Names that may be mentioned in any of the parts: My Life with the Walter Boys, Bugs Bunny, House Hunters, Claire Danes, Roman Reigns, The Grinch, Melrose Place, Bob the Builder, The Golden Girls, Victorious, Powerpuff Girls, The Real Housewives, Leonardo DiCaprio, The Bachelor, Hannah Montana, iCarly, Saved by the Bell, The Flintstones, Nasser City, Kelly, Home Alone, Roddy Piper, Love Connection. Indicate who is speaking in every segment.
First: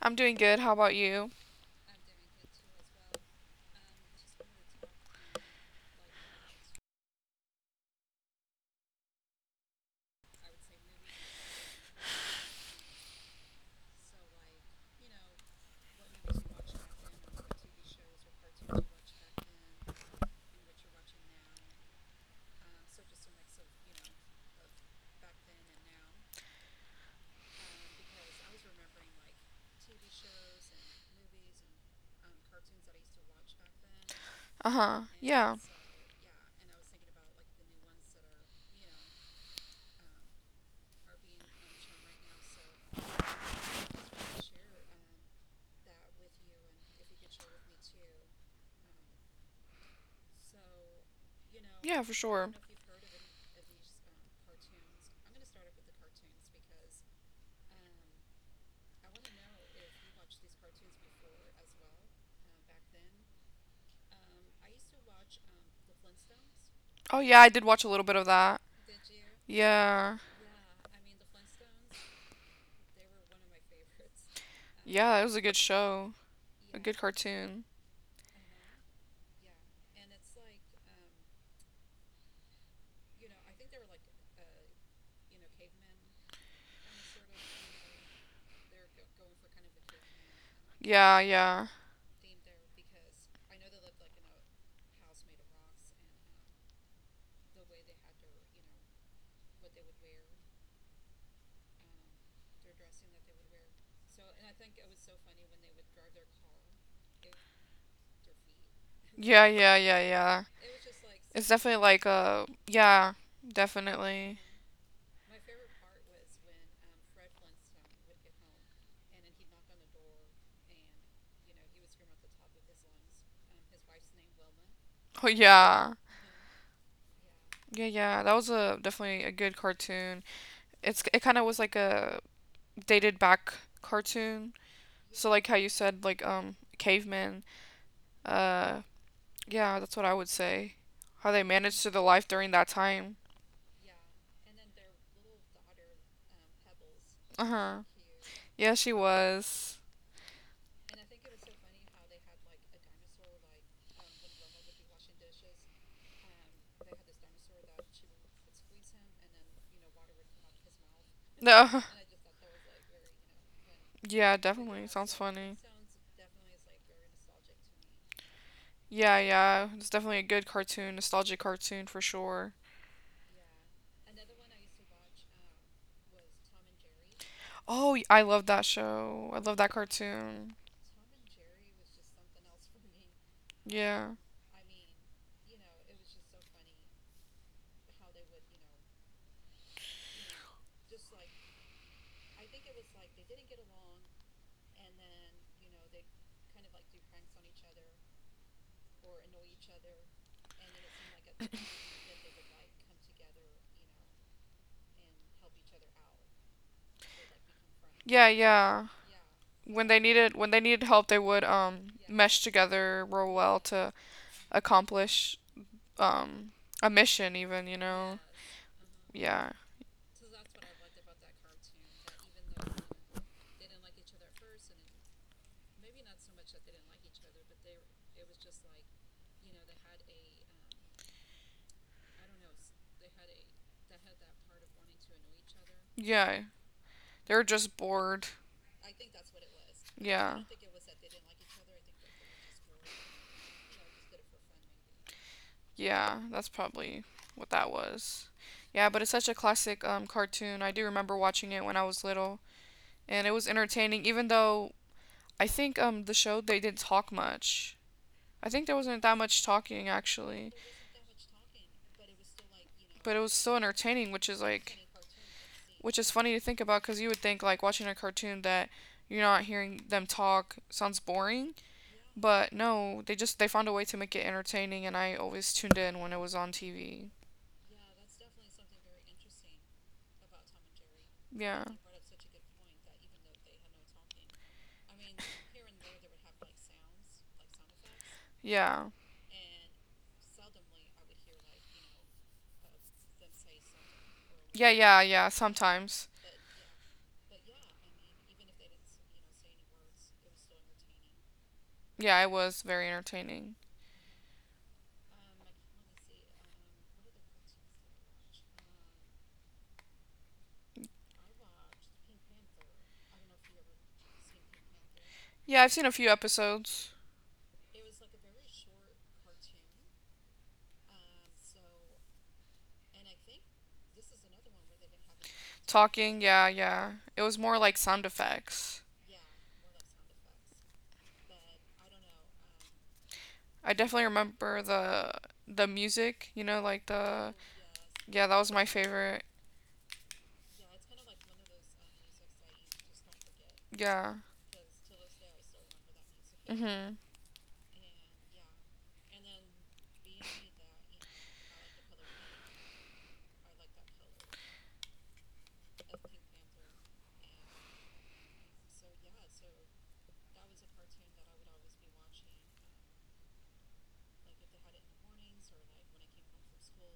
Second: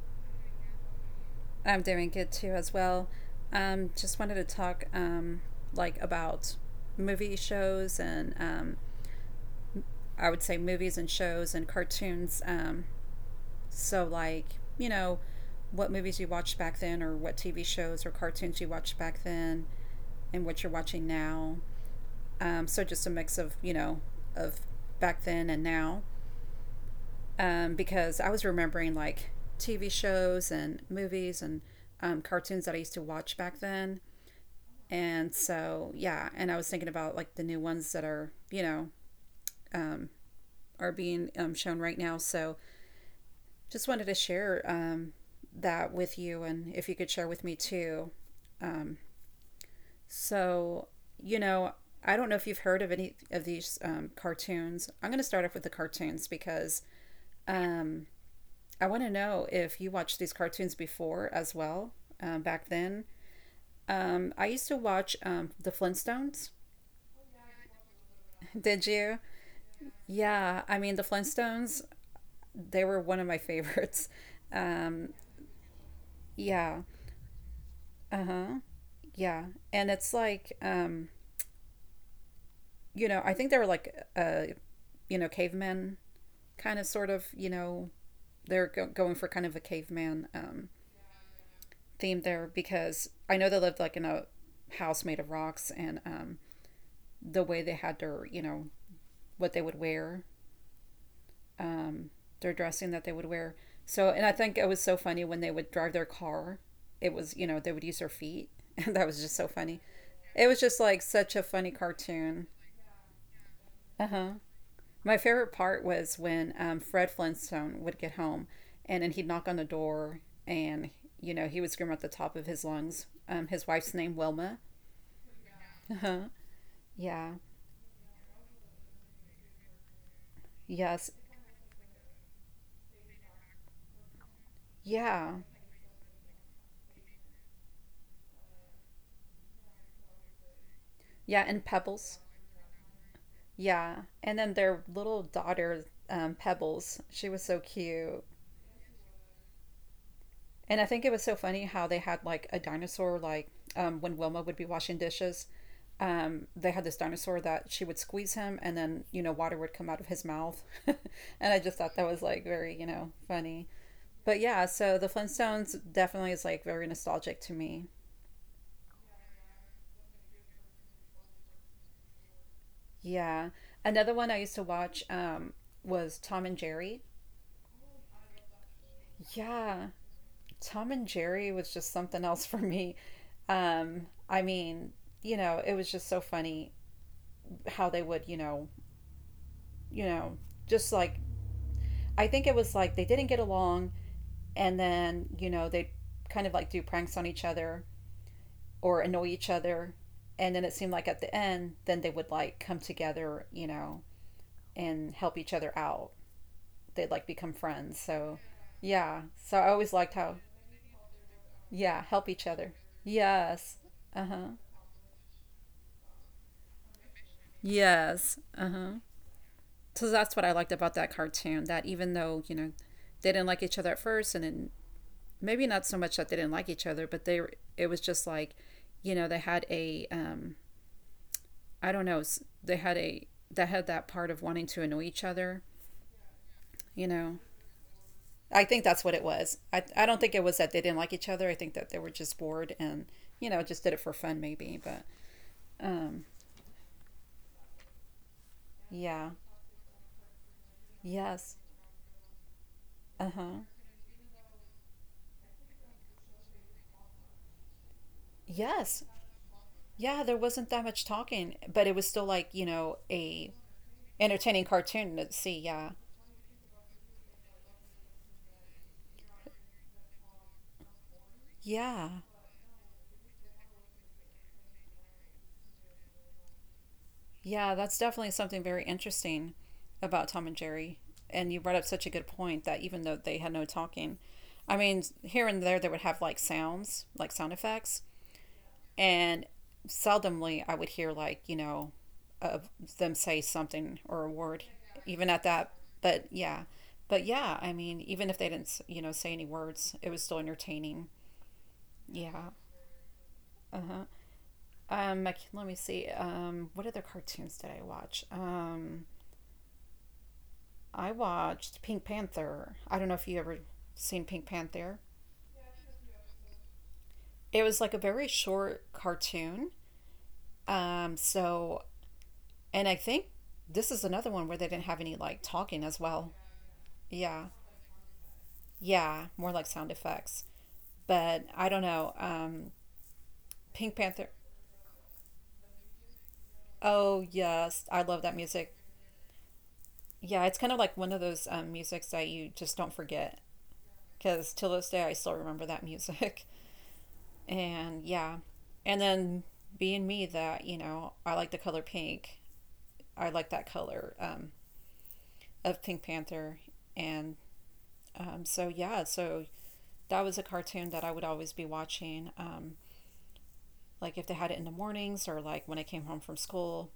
Speaker 1: I'm doing good. How about you?
Speaker 2: I'm doing good too, as well. Just wanted to talk, like about movie shows and, I would say movies and shows and cartoons. So you know, what movies you watched back then, or what TV shows or cartoons you watched back then, and what you're watching now. So just a mix of, you know, of back then and now. Because I was remembering like TV shows and movies and cartoons that I used to watch back then.
Speaker 1: Uh huh.
Speaker 2: And
Speaker 1: Yeah.
Speaker 2: so, yeah, and I was thinking about like the new ones that are, you know, are being shown right now. So just wanted to share that with you and if you could share with me too. So, you know,
Speaker 1: Yeah, for
Speaker 2: I don't know if
Speaker 1: sure.
Speaker 2: you've heard of any of these cartoons. I'm going to start off with the cartoons because um, I want to know if you watched these cartoons before as well back then. I used to watch The Flintstones.
Speaker 1: Oh, yeah, I did watch a little bit of that.
Speaker 2: Did you?
Speaker 1: Yeah.
Speaker 2: Yeah, I mean, the Flintstones, they were one of my favorites.
Speaker 1: Yeah, it was a good show. A
Speaker 2: Yeah.
Speaker 1: good cartoon.
Speaker 2: Uh huh. Yeah. And it's like, I think they were like, cavemen kind of sort of, you know, they're going for kind of a caveman
Speaker 1: Yeah, yeah.
Speaker 2: theme there because I know they lived like in a house made of rocks and the way they had their, you know, what they would wear um, their dressing that they would wear. So, and I think it was so funny when they would drive their car. It was, you know, they would use their feet. And that was just
Speaker 1: Yeah,
Speaker 2: so
Speaker 1: yeah,
Speaker 2: funny.
Speaker 1: yeah, yeah.
Speaker 2: It was just like such a
Speaker 1: It's
Speaker 2: funny
Speaker 1: definitely like
Speaker 2: cartoon.
Speaker 1: a. Yeah,
Speaker 2: Uh huh.
Speaker 1: definitely.
Speaker 2: My favorite part was when Fred Flintstone would get home and then he'd knock on the door and, you know, he would scream at the top of his lungs his wife's name, Wilma.
Speaker 1: Oh,
Speaker 2: Uh
Speaker 1: yeah.
Speaker 2: huh. Yeah.
Speaker 1: Yeah, yeah. That was a definitely a good cartoon. It's
Speaker 2: Yes.
Speaker 1: it kind of was like a dated back cartoon. So
Speaker 2: Yeah.
Speaker 1: like how you said, like cavemen. Uh yeah, that's what I would say. How they
Speaker 2: Yeah. And
Speaker 1: managed to the
Speaker 2: Pebbles.
Speaker 1: life during that time.
Speaker 2: Yeah. And then their little daughter, Pebbles, she was
Speaker 1: Uh
Speaker 2: so
Speaker 1: huh.
Speaker 2: cute.
Speaker 1: Yeah, she was.
Speaker 2: And I think it was so funny how they had like a dinosaur, like when Wilma would be washing dishes, they had this dinosaur that she would squeeze him and then, you know, water would come out of his mouth. And I just
Speaker 1: No.
Speaker 2: thought that was like very, you know, funny.
Speaker 1: Yeah,
Speaker 2: But yeah,
Speaker 1: definitely.
Speaker 2: so the
Speaker 1: Sounds funny.
Speaker 2: Flintstones definitely is like very nostalgic to me.
Speaker 1: Yeah, yeah. It's definitely a good cartoon, nostalgic cartoon for sure.
Speaker 2: Yeah. Another one I used to watch was Tom and Jerry.
Speaker 1: Oh, I love that show. I love that
Speaker 2: Yeah.
Speaker 1: cartoon.
Speaker 2: Tom and Jerry was just something else for me.
Speaker 1: Yeah.
Speaker 2: I mean, you know, it was just so funny how they would, you know, just like I think it was like they didn't get along and then, you know, they kind of like do pranks on each other or annoy each other and then it seemed like at the end then they would like come together, you know, and help each other out. They'd like become friends.
Speaker 1: Yeah,
Speaker 2: So
Speaker 1: yeah.
Speaker 2: yeah. So I
Speaker 1: When
Speaker 2: always
Speaker 1: they
Speaker 2: liked
Speaker 1: needed
Speaker 2: how
Speaker 1: when they needed help, they would
Speaker 2: yeah, help
Speaker 1: mesh
Speaker 2: each other.
Speaker 1: together real well
Speaker 2: Yes.
Speaker 1: to
Speaker 2: Uh-huh.
Speaker 1: accomplish um a mission even, you know.
Speaker 2: Yes. Uh-huh.
Speaker 1: Yeah.
Speaker 2: So that's what I liked about that cartoon that even though, you know, they didn't like each other at first and then maybe not so much that they didn't like each other, but it was just like, you know, they had a I don't know, they had a that had that part of wanting to annoy each other,
Speaker 1: Yeah.
Speaker 2: you
Speaker 1: They're
Speaker 2: know.
Speaker 1: just bored.
Speaker 2: I think that's what it was. I don't
Speaker 1: Yeah.
Speaker 2: think it was that they didn't like each other. I think that they were just bored and, you know, just did it for fun maybe, but
Speaker 1: Yeah,
Speaker 2: um
Speaker 1: that's probably what that was. Yeah, but it's such a
Speaker 2: yeah.
Speaker 1: classic cartoon. I do remember watching
Speaker 2: Yes.
Speaker 1: it when I was little, and it was
Speaker 2: Uh-huh.
Speaker 1: entertaining, even though I think the show, they didn't talk much. I think there wasn't
Speaker 2: Yes.
Speaker 1: that much talking
Speaker 2: Yeah, there
Speaker 1: actually,
Speaker 2: wasn't that much talking, but it was still like, you know,
Speaker 1: but it was so
Speaker 2: a
Speaker 1: entertaining, which is
Speaker 2: entertaining
Speaker 1: like.
Speaker 2: cartoon to see, yeah.
Speaker 1: Which is funny to think about, because you would think, like, watching a cartoon that you're not hearing them talk sounds boring.
Speaker 2: Yeah.
Speaker 1: But no, they found a way to make it entertaining, and I always tuned in when it was on TV.
Speaker 2: Yeah, that's definitely something very interesting about Tom and Jerry. And you
Speaker 1: Yeah.
Speaker 2: brought up such a good point that even though they had no talking, I mean, here and there they would have like sounds, like sound effects,
Speaker 1: Yeah.
Speaker 2: and seldomly I would hear like, you know, uh, them say something or a word,
Speaker 1: Yeah, yeah,
Speaker 2: even
Speaker 1: yeah,
Speaker 2: at that.
Speaker 1: sometimes.
Speaker 2: But yeah, but yeah, I mean, even if they didn't, you know, say any words, it was still entertaining.
Speaker 1: Yeah, it
Speaker 2: Yeah.
Speaker 1: was very entertaining.
Speaker 2: Uh huh. Let me see. What other cartoons did I watch? I watched Pink Panther. I don't know if you ever seen Pink Panther.
Speaker 1: Yeah, I've seen a few episodes.
Speaker 2: It was like a very short cartoon. So, and I think this is another one where they didn't have any like talking as
Speaker 1: Talking,
Speaker 2: well.
Speaker 1: yeah, yeah. It was
Speaker 2: Yeah.
Speaker 1: more like sound effects.
Speaker 2: Yeah. More like sound effects. But I don't know.
Speaker 1: I
Speaker 2: Pink
Speaker 1: definitely
Speaker 2: Panther.
Speaker 1: remember the music, you know, like
Speaker 2: Oh,
Speaker 1: the
Speaker 2: yes. I love
Speaker 1: Yeah,
Speaker 2: that
Speaker 1: that was my
Speaker 2: music.
Speaker 1: favorite.
Speaker 2: Yeah. It's kind of like one of those musics that you just don't forget
Speaker 1: Yeah.
Speaker 2: because till this day I still remember that music.
Speaker 1: Mm-hmm.
Speaker 2: And yeah. And then being me that, you know, I like the color pink. I like that color of Pink Panther. And so, yeah, so that was a cartoon that I would always be watching. Like if they had it in the mornings or like when I came home from school,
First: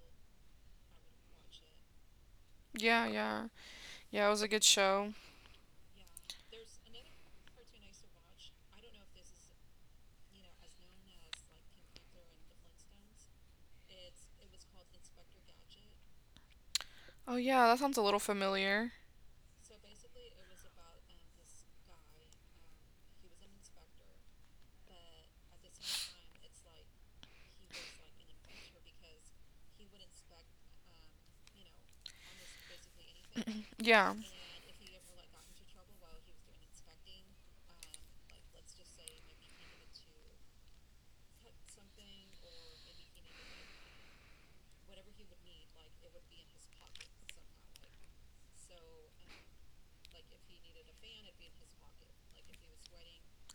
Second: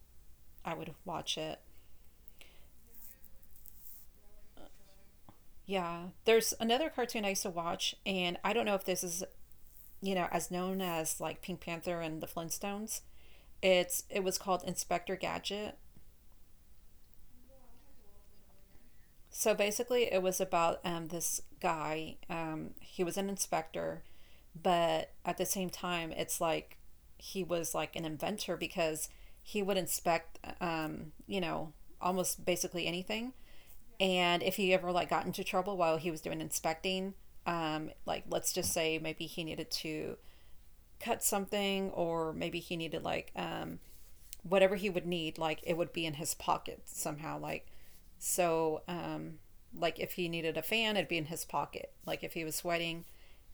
Speaker 2: I would watch it.
Speaker 1: Yeah, yeah. Yeah, it was a good show.
Speaker 2: Yeah, there's another cartoon I used to watch, and I don't know if this is you know as known as like Pink Panther and the Flintstones. It was called Inspector Gadget.
Speaker 1: Oh, yeah, that sounds a little familiar.
Speaker 2: So basically, it was about this guy. He was an inspector, but at the same time, it's like he was like an inventor because he would inspect, you know, almost basically anything.
Speaker 1: Yeah.
Speaker 2: And if he ever like got into trouble while he was doing inspecting, like let's just say maybe he needed to cut something, or maybe he needed like whatever he would need, like it would be in his pocket somehow. Like, so, like if he needed a fan, it'd be in his pocket. Like if he was sweating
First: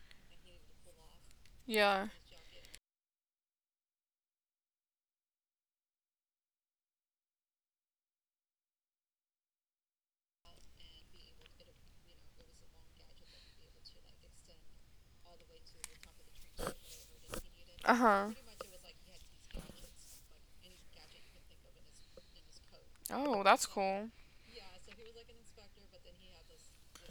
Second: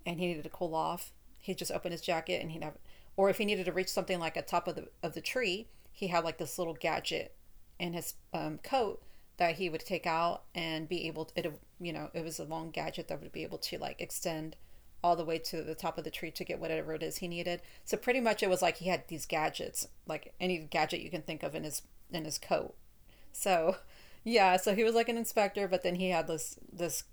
Speaker 2: and he needed to cool off, he'd just open his
Speaker 1: Yeah.
Speaker 2: jacket and he'd have, or if he needed to reach something like a top of the tree, he had like this little gadget in his coat that he would take out and be able to, it, you know, it was a long gadget that would be able to like extend all the way to the top of the tree to get whatever it is he needed. So pretty
Speaker 1: Uh-huh.
Speaker 2: much it was like he had these gadgets, like any gadget you can think of in his coat.
Speaker 1: Oh, that's
Speaker 2: So
Speaker 1: cool.
Speaker 2: yeah, so he was like an inspector, but then he had this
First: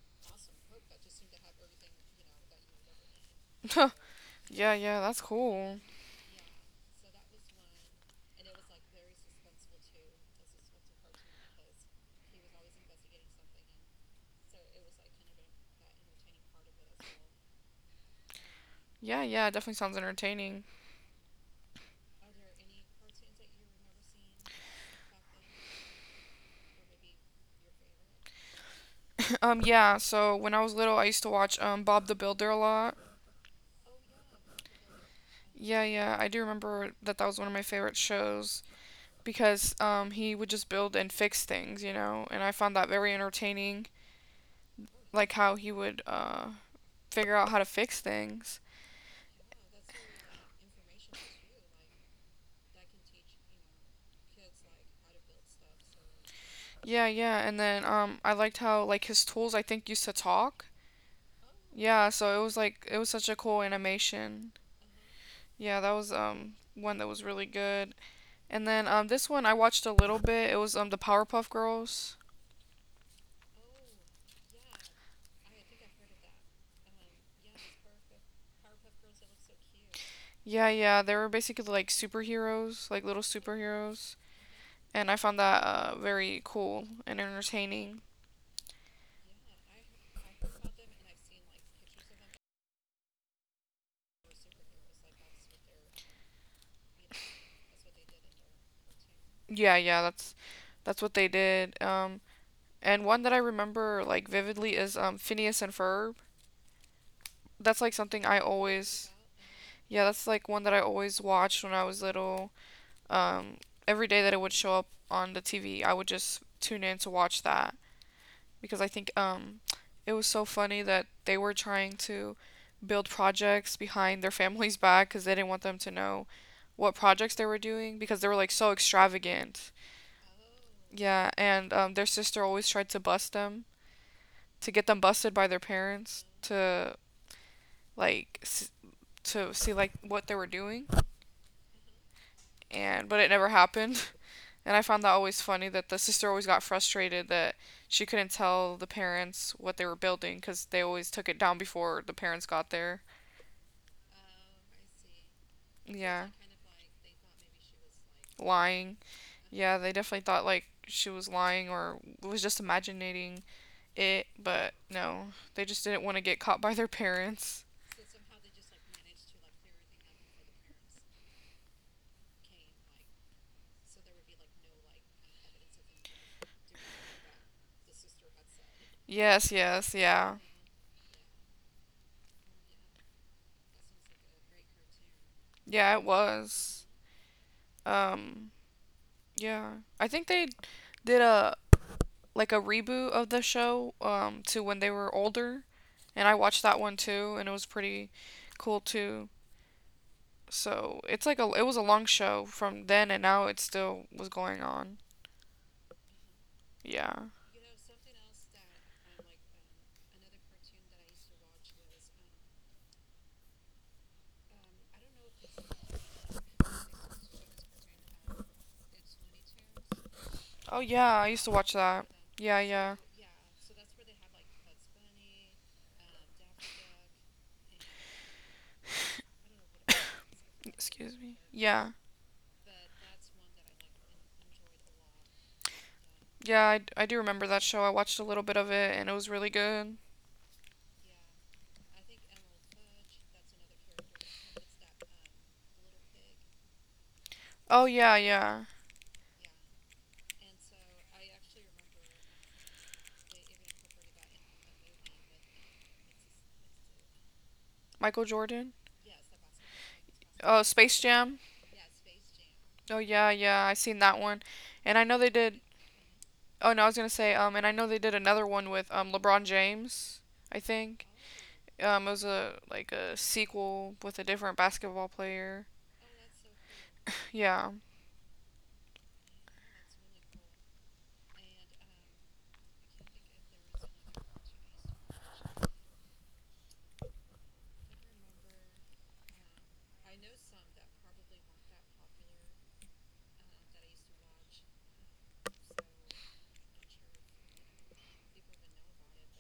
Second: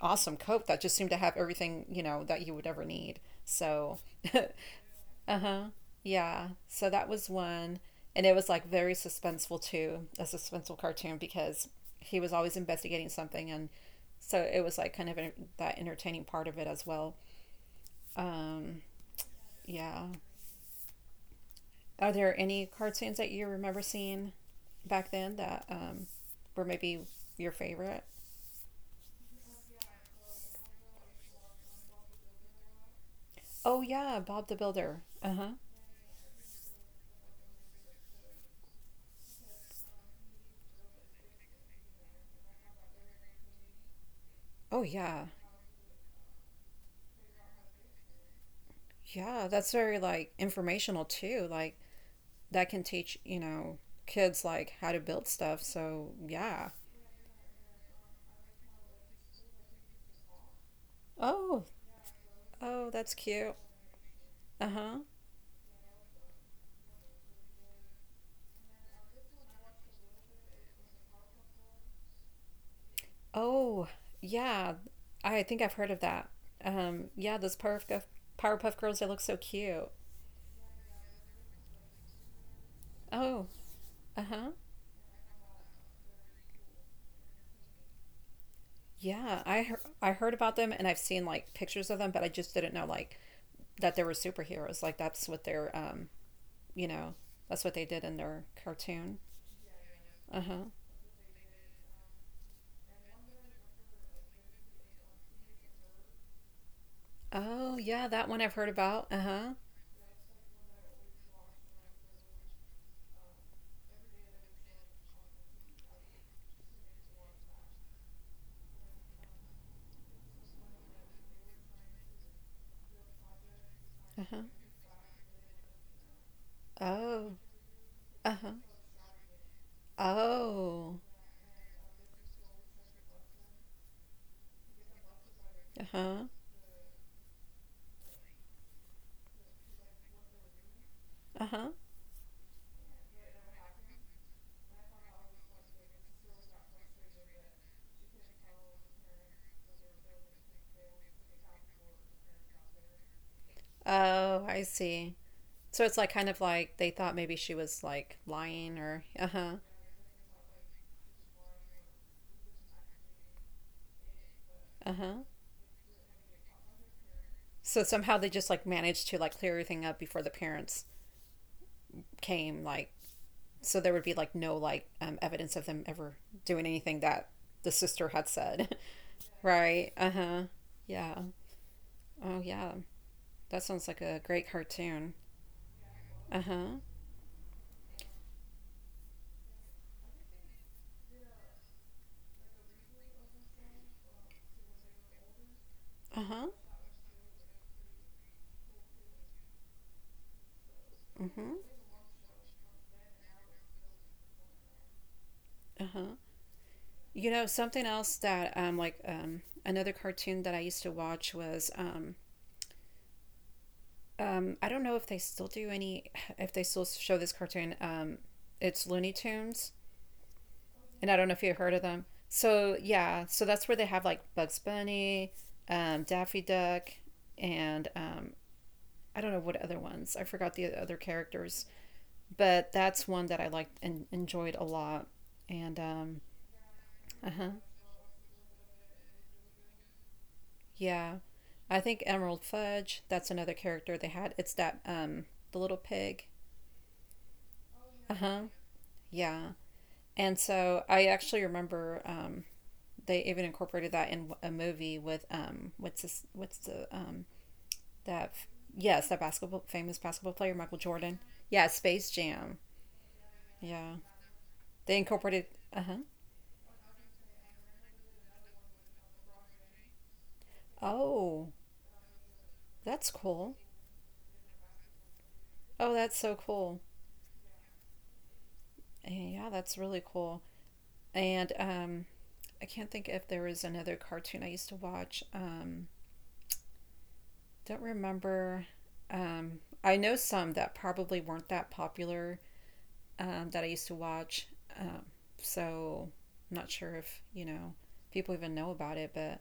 Speaker 2: awesome coat that just seemed to have everything, you know, that you would ever need. So
Speaker 1: Yeah, yeah, that's
Speaker 2: Uh-huh.
Speaker 1: cool.
Speaker 2: Yeah. So that was one. And it was like very suspenseful too, a suspenseful cartoon because he was always investigating something and so it was like kind of that entertaining part of it as well. Um,
Speaker 1: Yeah, yeah, it definitely sounds
Speaker 2: yeah.
Speaker 1: entertaining.
Speaker 2: Are there any cartoons that you remember seeing back then that were maybe your favorite?
Speaker 1: Yeah, so when I was little, I used to watch Bob the Builder a lot.
Speaker 2: Oh yeah, Bob the Builder. Uh-huh.
Speaker 1: Yeah, yeah, I do remember that was one of my favorite shows because he would just build and fix things, you know, and I found that very entertaining.
Speaker 2: Oh yeah.
Speaker 1: Like how he would figure out how to fix things.
Speaker 2: Yeah, that's very like informational too. Like that can teach, you know, kids like how to build stuff. So, yeah.
Speaker 1: Yeah, yeah, and then I liked how like his tools, I think, used to talk.
Speaker 2: Oh,
Speaker 1: Yeah, so it was like
Speaker 2: oh,
Speaker 1: it was
Speaker 2: that's
Speaker 1: such a
Speaker 2: cute.
Speaker 1: cool animation.
Speaker 2: Uh huh.
Speaker 1: Yeah, that was one that was really good. And then this one I watched a little bit. It was the Powerpuff Girls.
Speaker 2: Oh, yeah. I think I've heard of that. Yeah, those Powerpuff Girls, they look so cute.
Speaker 1: Yeah, yeah, they were basically like superheroes, like little
Speaker 2: Oh,
Speaker 1: superheroes,
Speaker 2: uh huh.
Speaker 1: and I found that very cool and entertaining.
Speaker 2: Yeah, I heard about them and I've seen like pictures of them, but I just didn't know like that they were superheroes. Like that's what their you know, that's what they did in their cartoon.
Speaker 1: Yeah, yeah,
Speaker 2: Uh huh.
Speaker 1: that's what they did. Um, and one that I remember like vividly is Phineas and Ferb.
Speaker 2: Oh
Speaker 1: That's like
Speaker 2: yeah,
Speaker 1: something
Speaker 2: that
Speaker 1: I
Speaker 2: one I've heard
Speaker 1: always
Speaker 2: about. Uh huh.
Speaker 1: Yeah, that's like one that I always watched when I was little. Um, every day that it would show up on the TV, I would just tune in to watch that, because I think it was so funny that they were trying to build projects behind
Speaker 2: Uh
Speaker 1: their
Speaker 2: huh.
Speaker 1: family's back, cuz they didn't want them to know what
Speaker 2: Oh.
Speaker 1: projects they were doing, because they
Speaker 2: Uh
Speaker 1: were like
Speaker 2: huh.
Speaker 1: so extravagant.
Speaker 2: Oh.
Speaker 1: Yeah, and their sister always tried to bust them, to get them busted by their
Speaker 2: Uh huh.
Speaker 1: parents, to like s- to see like what they were doing,
Speaker 2: Uh huh.
Speaker 1: and but it never happened. And I found that always funny, that the sister always got frustrated that she couldn't tell the parents what they were building, because they always took it down before the parents got there.
Speaker 2: Oh, I see. So it's like
Speaker 1: Yeah,
Speaker 2: kind of like they thought maybe she was like lying
Speaker 1: lying.
Speaker 2: or uh huh.
Speaker 1: Yeah, they definitely thought like she was lying or was just imagining it, but
Speaker 2: Uh huh.
Speaker 1: no, they just didn't want to get caught by their parents.
Speaker 2: So somehow they just like managed to like clear everything up before the parents came. Like so there would be like no like evidence of them ever doing anything that the sister had said.
Speaker 1: Yes, yes,
Speaker 2: Right. Uh
Speaker 1: yeah.
Speaker 2: huh. Yeah. Oh yeah. That sounds like a great cartoon.
Speaker 1: Yeah, it
Speaker 2: Uh huh.
Speaker 1: was. Um, yeah. I think they did a like a reboot of the show to when they were older,
Speaker 2: Uh
Speaker 1: and
Speaker 2: huh.
Speaker 1: I watched that one too, and it was pretty cool too. So, it's
Speaker 2: Mm-hmm.
Speaker 1: like a it was a long show from then, and now it still was going on.
Speaker 2: Uh-huh.
Speaker 1: Yeah.
Speaker 2: You know, something else that another cartoon that I used to watch was I don't know if they still do any if they still show this cartoon it's Looney Tunes
Speaker 1: Oh
Speaker 2: and I don't
Speaker 1: yeah,
Speaker 2: know
Speaker 1: I
Speaker 2: if you
Speaker 1: used to
Speaker 2: heard of
Speaker 1: watch
Speaker 2: them.
Speaker 1: that. Yeah,
Speaker 2: So
Speaker 1: yeah.
Speaker 2: yeah, so that's where they have like Bugs Bunny, Daffy Duck and I don't know what other ones. I forgot the other
Speaker 1: Excuse me.
Speaker 2: characters,
Speaker 1: Yeah.
Speaker 2: but that's one that I liked and enjoyed a lot. And
Speaker 1: Yeah, I do
Speaker 2: uh-huh.
Speaker 1: remember that show. I watched a little bit of it and it was really good.
Speaker 2: Yeah. I think Emerald Fudge, that's another character they had. It's that the little pig.
Speaker 1: Oh yeah,
Speaker 2: Uh-huh.
Speaker 1: yeah.
Speaker 2: Yeah. And so I actually remember they even incorporated that in a movie with what's this what's the
Speaker 1: Michael
Speaker 2: that
Speaker 1: Jordan.
Speaker 2: yes, that basketball famous basketball player
Speaker 1: Oh,
Speaker 2: Michael
Speaker 1: Space
Speaker 2: Jordan.
Speaker 1: Jam.
Speaker 2: Yeah, Space Jam.
Speaker 1: Oh yeah, yeah, I
Speaker 2: Yeah,
Speaker 1: seen that one, and
Speaker 2: they
Speaker 1: I know they
Speaker 2: incorporated,
Speaker 1: did.
Speaker 2: uh-huh.
Speaker 1: Oh no, I was gonna say, and I know they did another one with LeBron James. I think,
Speaker 2: Oh,
Speaker 1: it was a like
Speaker 2: that's
Speaker 1: a
Speaker 2: cool.
Speaker 1: sequel with a different basketball player.
Speaker 2: Oh, that's so cool.
Speaker 1: Yeah,
Speaker 2: Yeah, that's really cool. And I can't think if there was another cartoon I used to watch. Don't remember. I know some that probably weren't that popular that I used to watch. Um, so I'm not sure if you know people even know about it, but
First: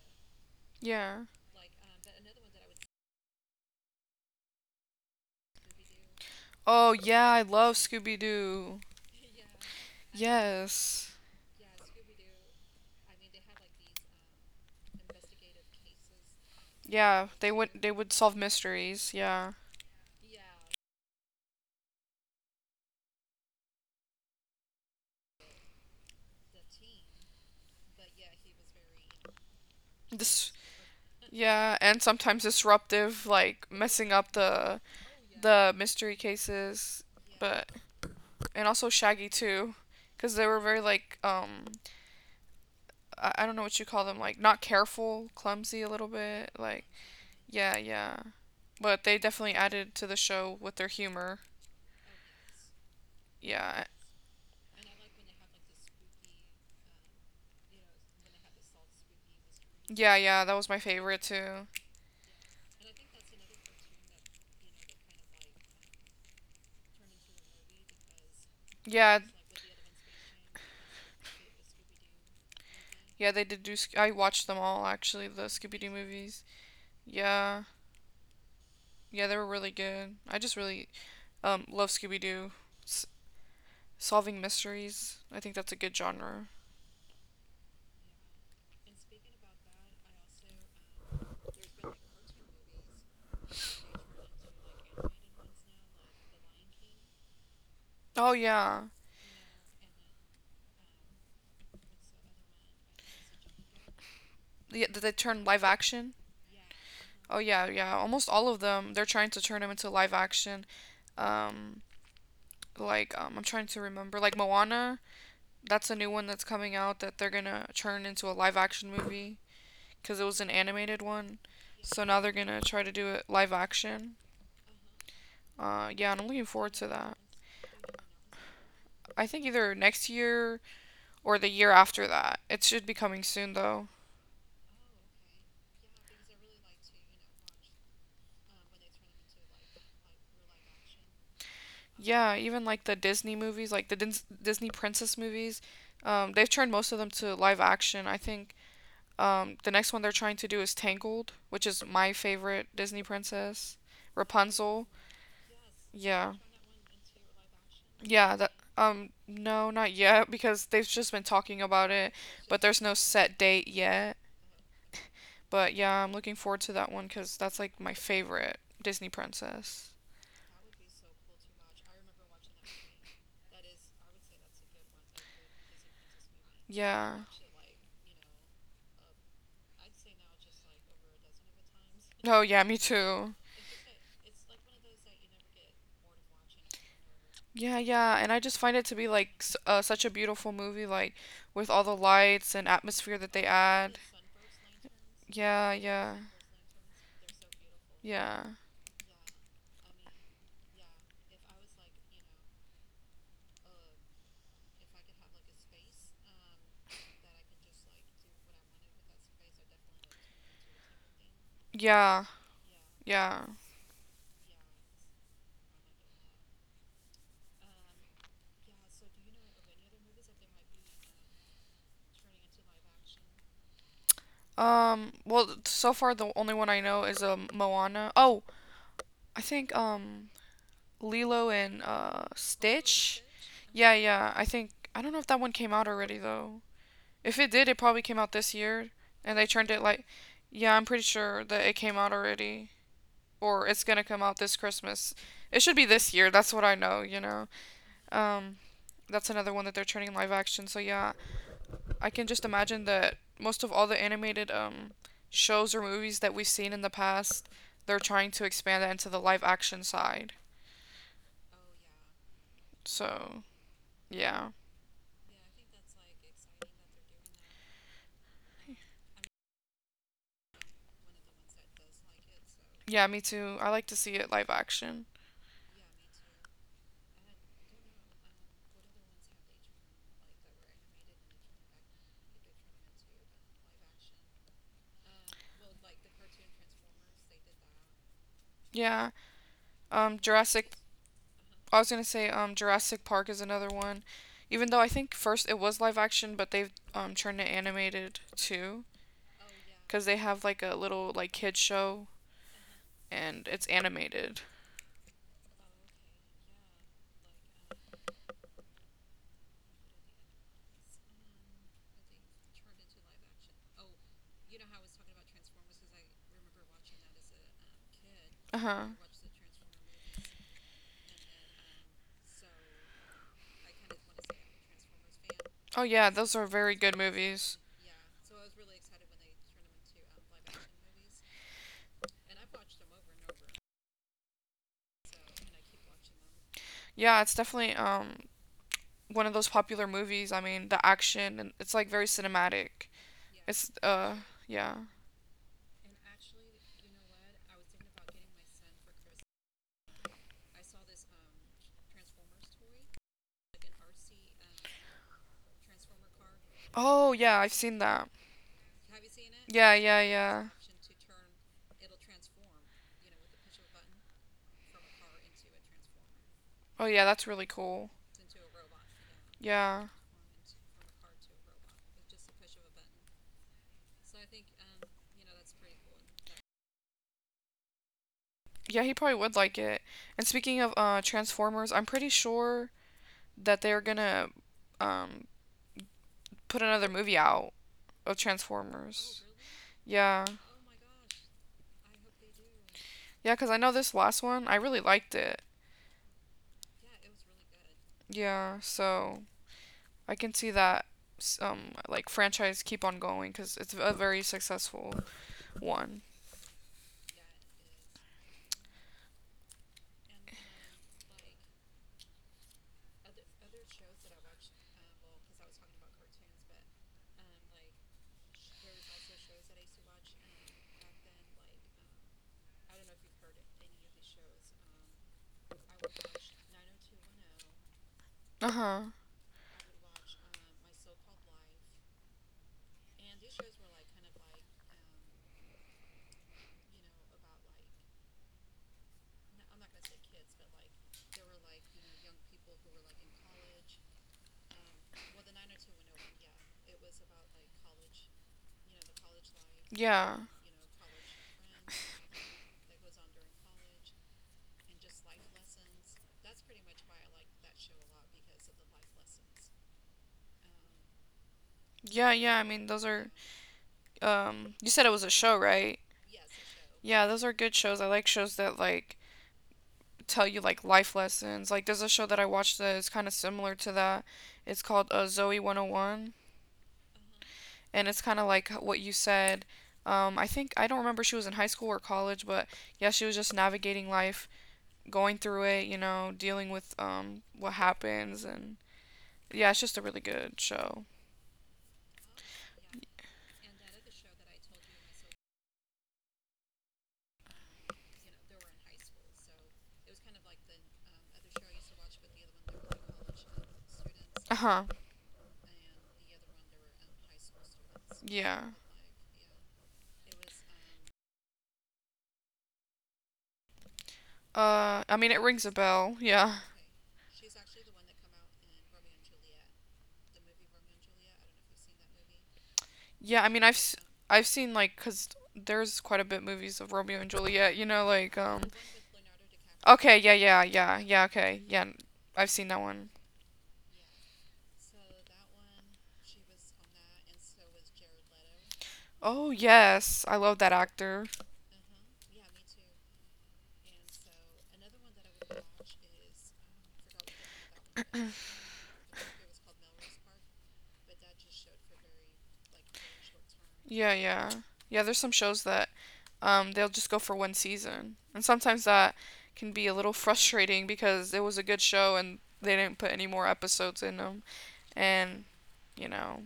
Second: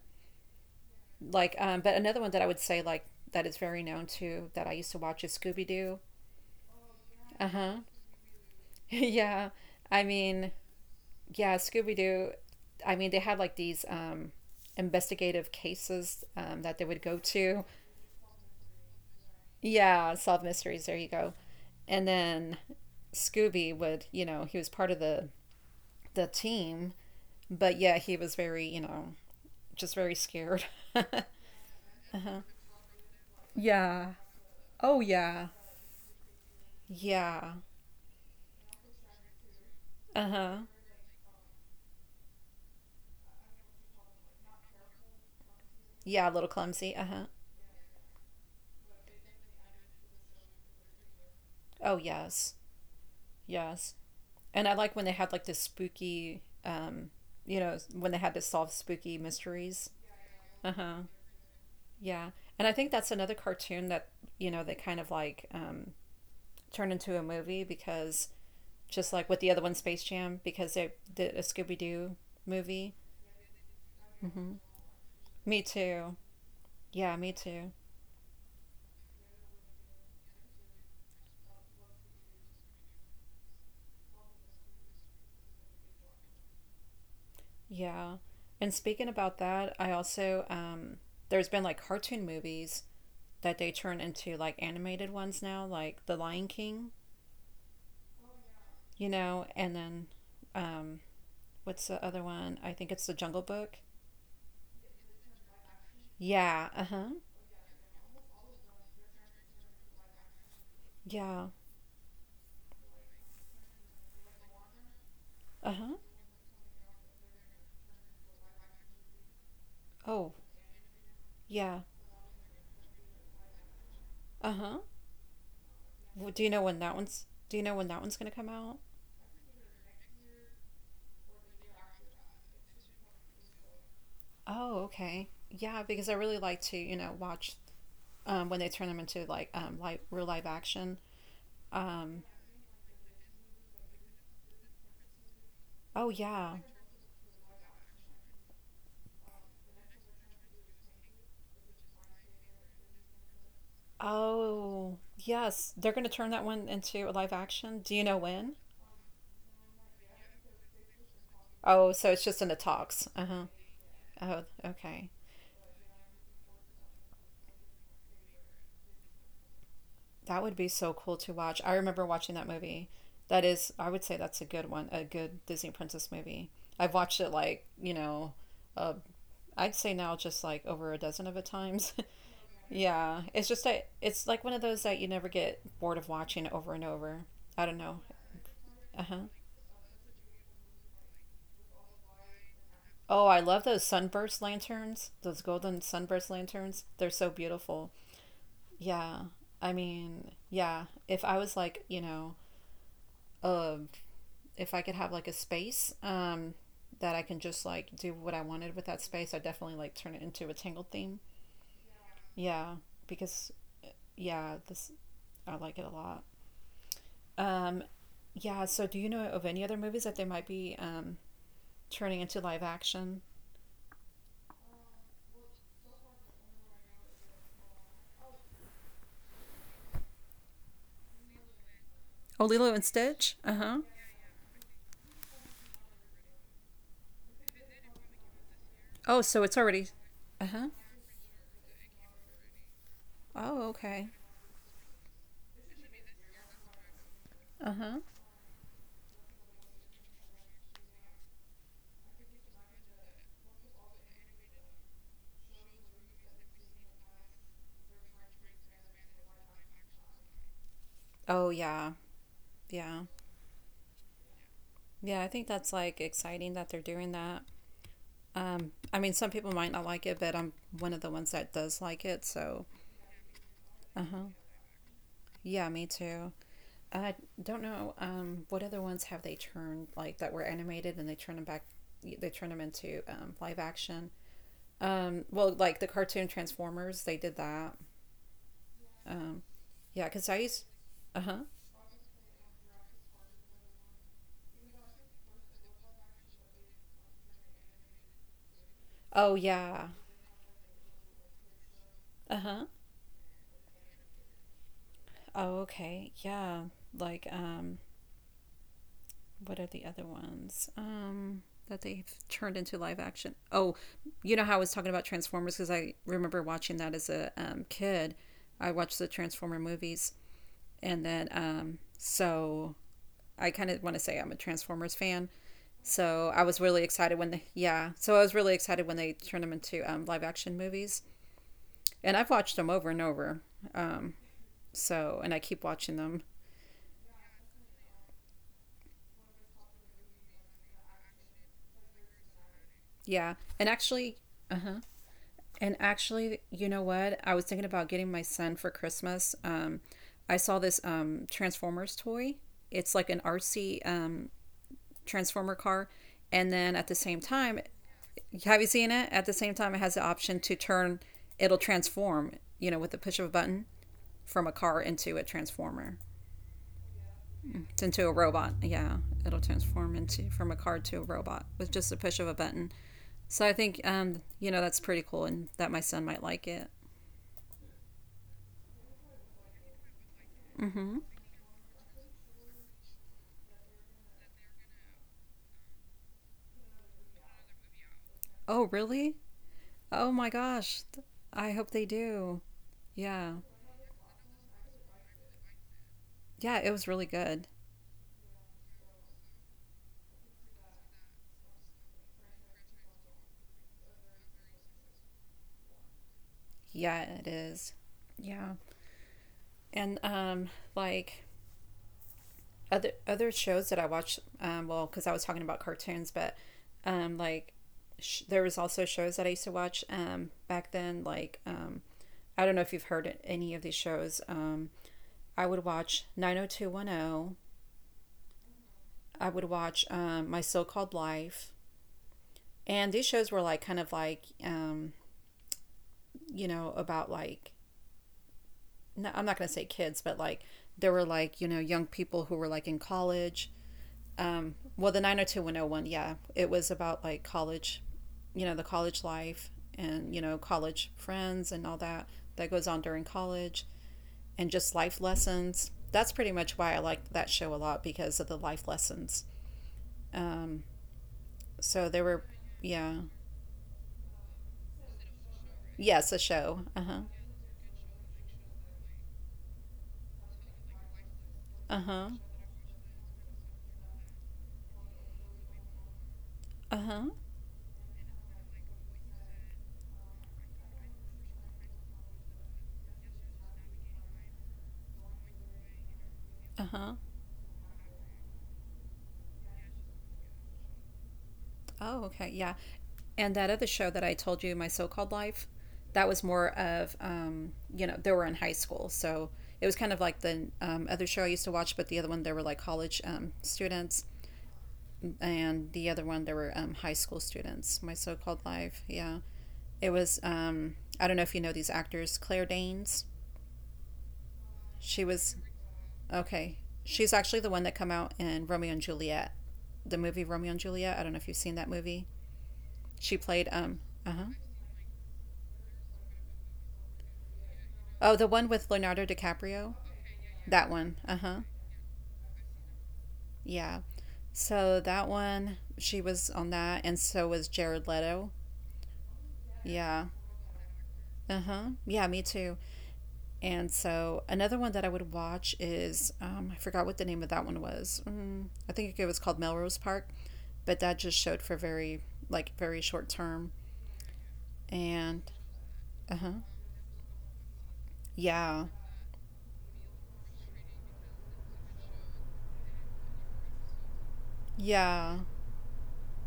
Speaker 1: yeah.
Speaker 2: but another one that I would say, like, that is very known too that I used to watch is Scooby Doo.
Speaker 1: Oh yeah, I
Speaker 2: Uh huh.
Speaker 1: love Scooby Doo.
Speaker 2: Yeah. I mean,
Speaker 1: Yes.
Speaker 2: yeah, Scooby Doo. I mean, they had like these investigative cases, that they would go
Speaker 1: Yeah, they
Speaker 2: to.
Speaker 1: would they would solve mysteries. Yeah.
Speaker 2: Yeah, solve mysteries. There you go. And then Scooby would, you know, he was part of the team, but yeah, he was very, you know, just very
Speaker 1: This.
Speaker 2: scared. Uh-huh.
Speaker 1: Yeah, and sometimes disruptive, like messing
Speaker 2: Yeah.
Speaker 1: up the
Speaker 2: Oh yeah.
Speaker 1: mystery cases.
Speaker 2: Yeah.
Speaker 1: But, and also Shaggy too,
Speaker 2: Uh
Speaker 1: because they
Speaker 2: huh.
Speaker 1: were very like I don't know what you call them, like not careful, clumsy a little
Speaker 2: Yeah, a little
Speaker 1: bit like.
Speaker 2: clumsy. Uh huh.
Speaker 1: Yeah yeah, but they definitely added to the show with their humor.
Speaker 2: Oh yes.
Speaker 1: Yeah,
Speaker 2: Yes. And I like when they had like this spooky, you know, when they had to solve spooky mysteries.
Speaker 1: yeah, yeah, that was
Speaker 2: Uh
Speaker 1: my
Speaker 2: huh.
Speaker 1: favorite too.
Speaker 2: Yeah. And I think that's another cartoon that you know they kind of like turned into a movie because just
Speaker 1: Yeah,
Speaker 2: like with the other one, Space Jam, because they did a Scooby Doo movie.
Speaker 1: yeah, they did do Sc- I watched
Speaker 2: Hmm.
Speaker 1: them all actually, the
Speaker 2: Me
Speaker 1: Scooby Doo
Speaker 2: too.
Speaker 1: movies.
Speaker 2: Yeah, me
Speaker 1: Yeah,
Speaker 2: too.
Speaker 1: yeah, they were really good. I just really love Scooby Doo. S- Solving mysteries. I think that's a good genre.
Speaker 2: Yeah. And speaking about that, I also there's been like cartoon movies that they turn into like animated ones now, like The Lion King,
Speaker 1: Oh yeah.
Speaker 2: you know, and then um, what's the other one? I think it's The Jungle Book.
Speaker 1: Yeah, did they turn live action?
Speaker 2: Yeah. Uh huh.
Speaker 1: Oh yeah, yeah. Almost all of them. They're trying to turn them into live action.
Speaker 2: Yeah.
Speaker 1: Um, like I'm trying to remember. Like Moana.
Speaker 2: Uh
Speaker 1: That's a
Speaker 2: huh.
Speaker 1: new one that's coming out that they're gonna turn into a live action movie, because it
Speaker 2: Oh
Speaker 1: was an animated one.
Speaker 2: yeah.
Speaker 1: So now they're gonna try to do it live action.
Speaker 2: Uh huh.
Speaker 1: Yeah, and I'm
Speaker 2: Do
Speaker 1: looking
Speaker 2: you know
Speaker 1: forward
Speaker 2: when
Speaker 1: to
Speaker 2: that
Speaker 1: that.
Speaker 2: one's? Do you know when that one's gonna come out?
Speaker 1: I think either next year or the year after that. It should be coming soon though.
Speaker 2: Oh, okay. Yeah, because I really like to, you know, watch when they turn them into like live, real live action. Um,
Speaker 1: Yeah, even like the Disney movies, like the Disney princess movies,
Speaker 2: oh,
Speaker 1: they've
Speaker 2: yeah.
Speaker 1: turned most of them to live action. I think the next one they're trying to do is Tangled, which is my favorite Disney princess. Rapunzel.
Speaker 2: Oh, yes. They're going to turn
Speaker 1: Yeah.
Speaker 2: that one into a live action. Do you know
Speaker 1: Yeah, that
Speaker 2: when?
Speaker 1: Um, no, not yet, because they've just been talking about
Speaker 2: Oh, so
Speaker 1: it,
Speaker 2: it's just in the
Speaker 1: but there's no
Speaker 2: talks. Uh
Speaker 1: set
Speaker 2: huh.
Speaker 1: date yet.
Speaker 2: Oh, okay.
Speaker 1: But yeah, I'm looking forward to that one, because that's like my favorite Disney princess.
Speaker 2: That would be so cool to watch. I remember watching that movie. I would say that's a good one, a good Disney princess movie. I've
Speaker 1: Yeah.
Speaker 2: watched it like, you know, uh, I'd say now just like over a dozen of a times.
Speaker 1: Oh yeah, me
Speaker 2: Yeah,
Speaker 1: too.
Speaker 2: it's like one of those that you never get bored of watching over and over. I
Speaker 1: Yeah,
Speaker 2: don't know.
Speaker 1: yeah, and I just find it to
Speaker 2: Uh
Speaker 1: be
Speaker 2: huh.
Speaker 1: like such a beautiful movie, like with all the lights and atmosphere
Speaker 2: Oh,
Speaker 1: that
Speaker 2: I
Speaker 1: they
Speaker 2: love those
Speaker 1: add.
Speaker 2: sunburst lanterns. Those
Speaker 1: Yeah,
Speaker 2: golden
Speaker 1: yeah,
Speaker 2: sunburst lanterns. They're so beautiful.
Speaker 1: yeah,
Speaker 2: Yeah. I mean, yeah. If I was like, you know, uh, if I could have like a space, that I can just like do what I wanted with that space, I'd definitely like turn it into a Tangled theme.
Speaker 1: yeah,
Speaker 2: Yeah,
Speaker 1: yeah.
Speaker 2: because yeah, this I like it a lot. Um, yeah. So, do you know of any other movies that they might be turning into live action?
Speaker 1: Well, so far the only one I know is Moana. Oh, I think Lilo and
Speaker 2: Oh, Lilo and
Speaker 1: Stitch.
Speaker 2: Stitch? Uh huh.
Speaker 1: Yeah, yeah. I think I don't know if that one came out already though. If it did, it probably came out this year
Speaker 2: Oh,
Speaker 1: and
Speaker 2: so
Speaker 1: they
Speaker 2: it's
Speaker 1: turned it
Speaker 2: already.
Speaker 1: like.
Speaker 2: Uh huh.
Speaker 1: Yeah, I'm pretty sure that it came out already or
Speaker 2: Oh,
Speaker 1: it's going to
Speaker 2: okay.
Speaker 1: come out this Christmas. It should be this year. That's what I know, you know.
Speaker 2: Uh huh.
Speaker 1: Um, that's another one that they're turning live action. So yeah, I can just imagine that most of all the animated shows or movies that we've seen in the past, they're trying to expand that into the live action side.
Speaker 2: Oh, yeah. Yeah.
Speaker 1: So, yeah.
Speaker 2: Yeah. I think that's like exciting that they're doing that. I mean, some people might not like it, but I'm one of the ones that does like it. So,
Speaker 1: Yeah, me too. I like to
Speaker 2: uh
Speaker 1: see
Speaker 2: huh.
Speaker 1: it live action.
Speaker 2: Yeah, me too. I don't know. What other ones have they turned like that were animated and they turn them back? They turn them into live action. Well, like the cartoon Transformers, they did that.
Speaker 1: Yeah.
Speaker 2: Um, yeah,
Speaker 1: Jurassic.
Speaker 2: uh huh.
Speaker 1: I was gonna say Jurassic Park is another one, even though I think first it was live action, but they've turned it animated too,
Speaker 2: Oh yeah,
Speaker 1: cause they have like a little like kid show,
Speaker 2: uh huh.
Speaker 1: and it's animated.
Speaker 2: Oh okay, yeah. Like what are the other ones? That they've turned into live action. Oh, you know how I was talking about Transformers because I remember watching that as a kid.
Speaker 1: Uh
Speaker 2: I
Speaker 1: huh.
Speaker 2: watched the Transformer movies, and then I kind of want to say I'm a Transformers fan.
Speaker 1: Oh yeah,
Speaker 2: So
Speaker 1: those
Speaker 2: I
Speaker 1: are
Speaker 2: was
Speaker 1: very
Speaker 2: really
Speaker 1: good
Speaker 2: excited
Speaker 1: movies.
Speaker 2: yeah. So I was really excited when they turned them into live action movies, and I've watched them over and over. Um, so and I keep watching them.
Speaker 1: Yeah, it's definitely one of those popular movies. I mean, the action, and it's like very cinematic.
Speaker 2: Yeah, and
Speaker 1: It's
Speaker 2: actually, uh huh.
Speaker 1: Yeah.
Speaker 2: And actually, you know what? I was thinking about getting my son for Christmas. I saw this Transformers toy. It's like an artsy Transformer car, and then at
Speaker 1: Oh
Speaker 2: the same
Speaker 1: yeah, I've
Speaker 2: time,
Speaker 1: seen that.
Speaker 2: have you seen it? At the
Speaker 1: Yeah,
Speaker 2: same time,
Speaker 1: yeah,
Speaker 2: it has the
Speaker 1: yeah.
Speaker 2: option to turn. It'll transform. You know, with the push of a button from a car into a transformer,
Speaker 1: Oh yeah, that's really cool.
Speaker 2: it's into a robot. Yeah, it'll
Speaker 1: Yeah.
Speaker 2: transform into from a car to a robot with just a push of a button. So I think you know that's pretty cool and that my son might like it.
Speaker 1: Yeah, he probably would like it. And speaking of
Speaker 2: Mm-hmm.
Speaker 1: Transformers, I'm pretty sure that they're gonna um, put another movie out of
Speaker 2: Oh
Speaker 1: Transformers.
Speaker 2: really?
Speaker 1: Yeah,
Speaker 2: Oh my gosh, I hope they do.
Speaker 1: yeah, because
Speaker 2: Yeah.
Speaker 1: I know this last one, I really liked it.
Speaker 2: Yeah, it was really good.
Speaker 1: Yeah, so I can see that like franchise keep on going, because it's a very successful one.
Speaker 2: Yeah, it is. Yeah. and like other shows that I watched. Well, because I was talking about cartoons, but um, like there was also shows that I used to watch back then. Like I don't know if you've heard any of these shows. I would watch 90210.
Speaker 1: Uh huh.
Speaker 2: I would watch My So Called Life, and these shows were like kind of like you know about like no, I'm not gonna say kids, but like there were like you know young people who were like in college. Well, the 90210 one, oh one, yeah, it was about like college, you know, the college life and,
Speaker 1: Yeah.
Speaker 2: you know, college friends and all that that goes on during college and just life lessons. That's pretty much why I liked that show a lot because of the life lessons. Um, so there
Speaker 1: Yeah,
Speaker 2: were,
Speaker 1: yeah. I mean, those
Speaker 2: yeah,
Speaker 1: are. You said it was a show, right?
Speaker 2: yes, a show. Uh huh.
Speaker 1: Yeah, those are good shows. I like shows that like tell you like life lessons. Like
Speaker 2: Uh
Speaker 1: there's a show
Speaker 2: huh.
Speaker 1: that I watched that is kind of similar to that. It's called Zoe 101,
Speaker 2: Uh huh.
Speaker 1: and it's kind of like what you said. I think I don't remember she was in high school or college, but yeah, she was just navigating life, going through it, you know, dealing
Speaker 2: Uh
Speaker 1: with
Speaker 2: huh.
Speaker 1: what happens, and yeah, it's just a really good show.
Speaker 2: Oh, okay. Yeah. And that other show that I told you, My So Called Life, that was more of, you know, they were in high school. So it was kind of like the other show I used to watch, but the other one, they were like college students.
Speaker 1: Uh huh.
Speaker 2: And the other one, they were high school students, My So Called
Speaker 1: Yeah.
Speaker 2: Life. Yeah. It was, I don't know if you know these actors, Claire Danes.
Speaker 1: I
Speaker 2: She
Speaker 1: mean, it
Speaker 2: was,
Speaker 1: rings a bell. Yeah.
Speaker 2: okay. She's actually the one that come out in Romeo and Juliet, the movie Romeo and Juliet. I don't know if you've seen that movie. She
Speaker 1: Yeah. I mean,
Speaker 2: played, um, uh huh.
Speaker 1: I've seen like, cause there's quite a bit movies of Romeo and Juliet.
Speaker 2: Oh, the one with Leonardo DiCaprio?
Speaker 1: Okay, yeah, yeah,
Speaker 2: That
Speaker 1: yeah,
Speaker 2: one.
Speaker 1: yeah,
Speaker 2: Uh huh.
Speaker 1: okay. I've seen that one.
Speaker 2: Yeah. So that one, she was on that, and so was Jared Leto.
Speaker 1: Oh, yes.
Speaker 2: Yeah.
Speaker 1: I love that actor.
Speaker 2: Uh huh. Yeah, me too. And so another one that I would watch is I forgot what the name of that one was. Mm, I think it was called Melrose Park, but that just showed for very short term.
Speaker 1: Yeah, yeah. Yeah, there's some
Speaker 2: And
Speaker 1: shows that
Speaker 2: uh huh.
Speaker 1: they'll just go for one season. And
Speaker 2: Yeah.
Speaker 1: sometimes that can be a little frustrating because it was a good show and they didn't put any more episodes in them.
Speaker 2: Yeah.
Speaker 1: And, you know,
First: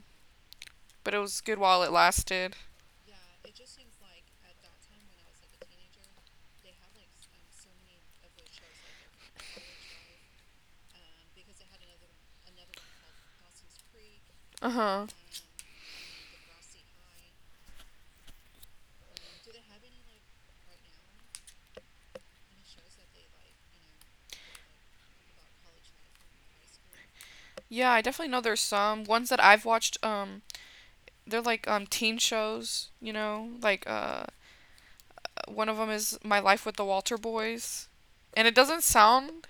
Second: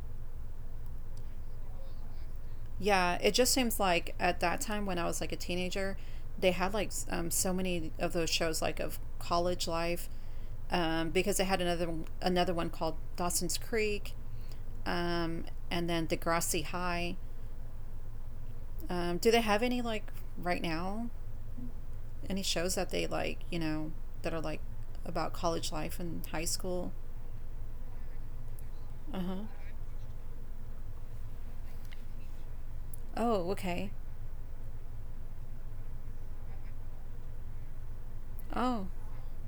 Speaker 1: but it was good while it lasted.
Speaker 2: Yeah, it just seems like at that time when I was like a teenager, they had like so many of those shows like of college life because they had another one called Dawson's Creek,
Speaker 1: Uh-huh.
Speaker 2: um, and then Degrassi High. Do they have any like right now? Any shows that they like you know that are like about college life and high school?
Speaker 1: Yeah, I definitely know there's some
Speaker 2: Uh
Speaker 1: ones
Speaker 2: huh.
Speaker 1: that I've watched, they're like teen shows,
Speaker 2: Oh okay.
Speaker 1: one of them is My Life with the Walter Boys. And it doesn't
Speaker 2: Oh.
Speaker 1: sound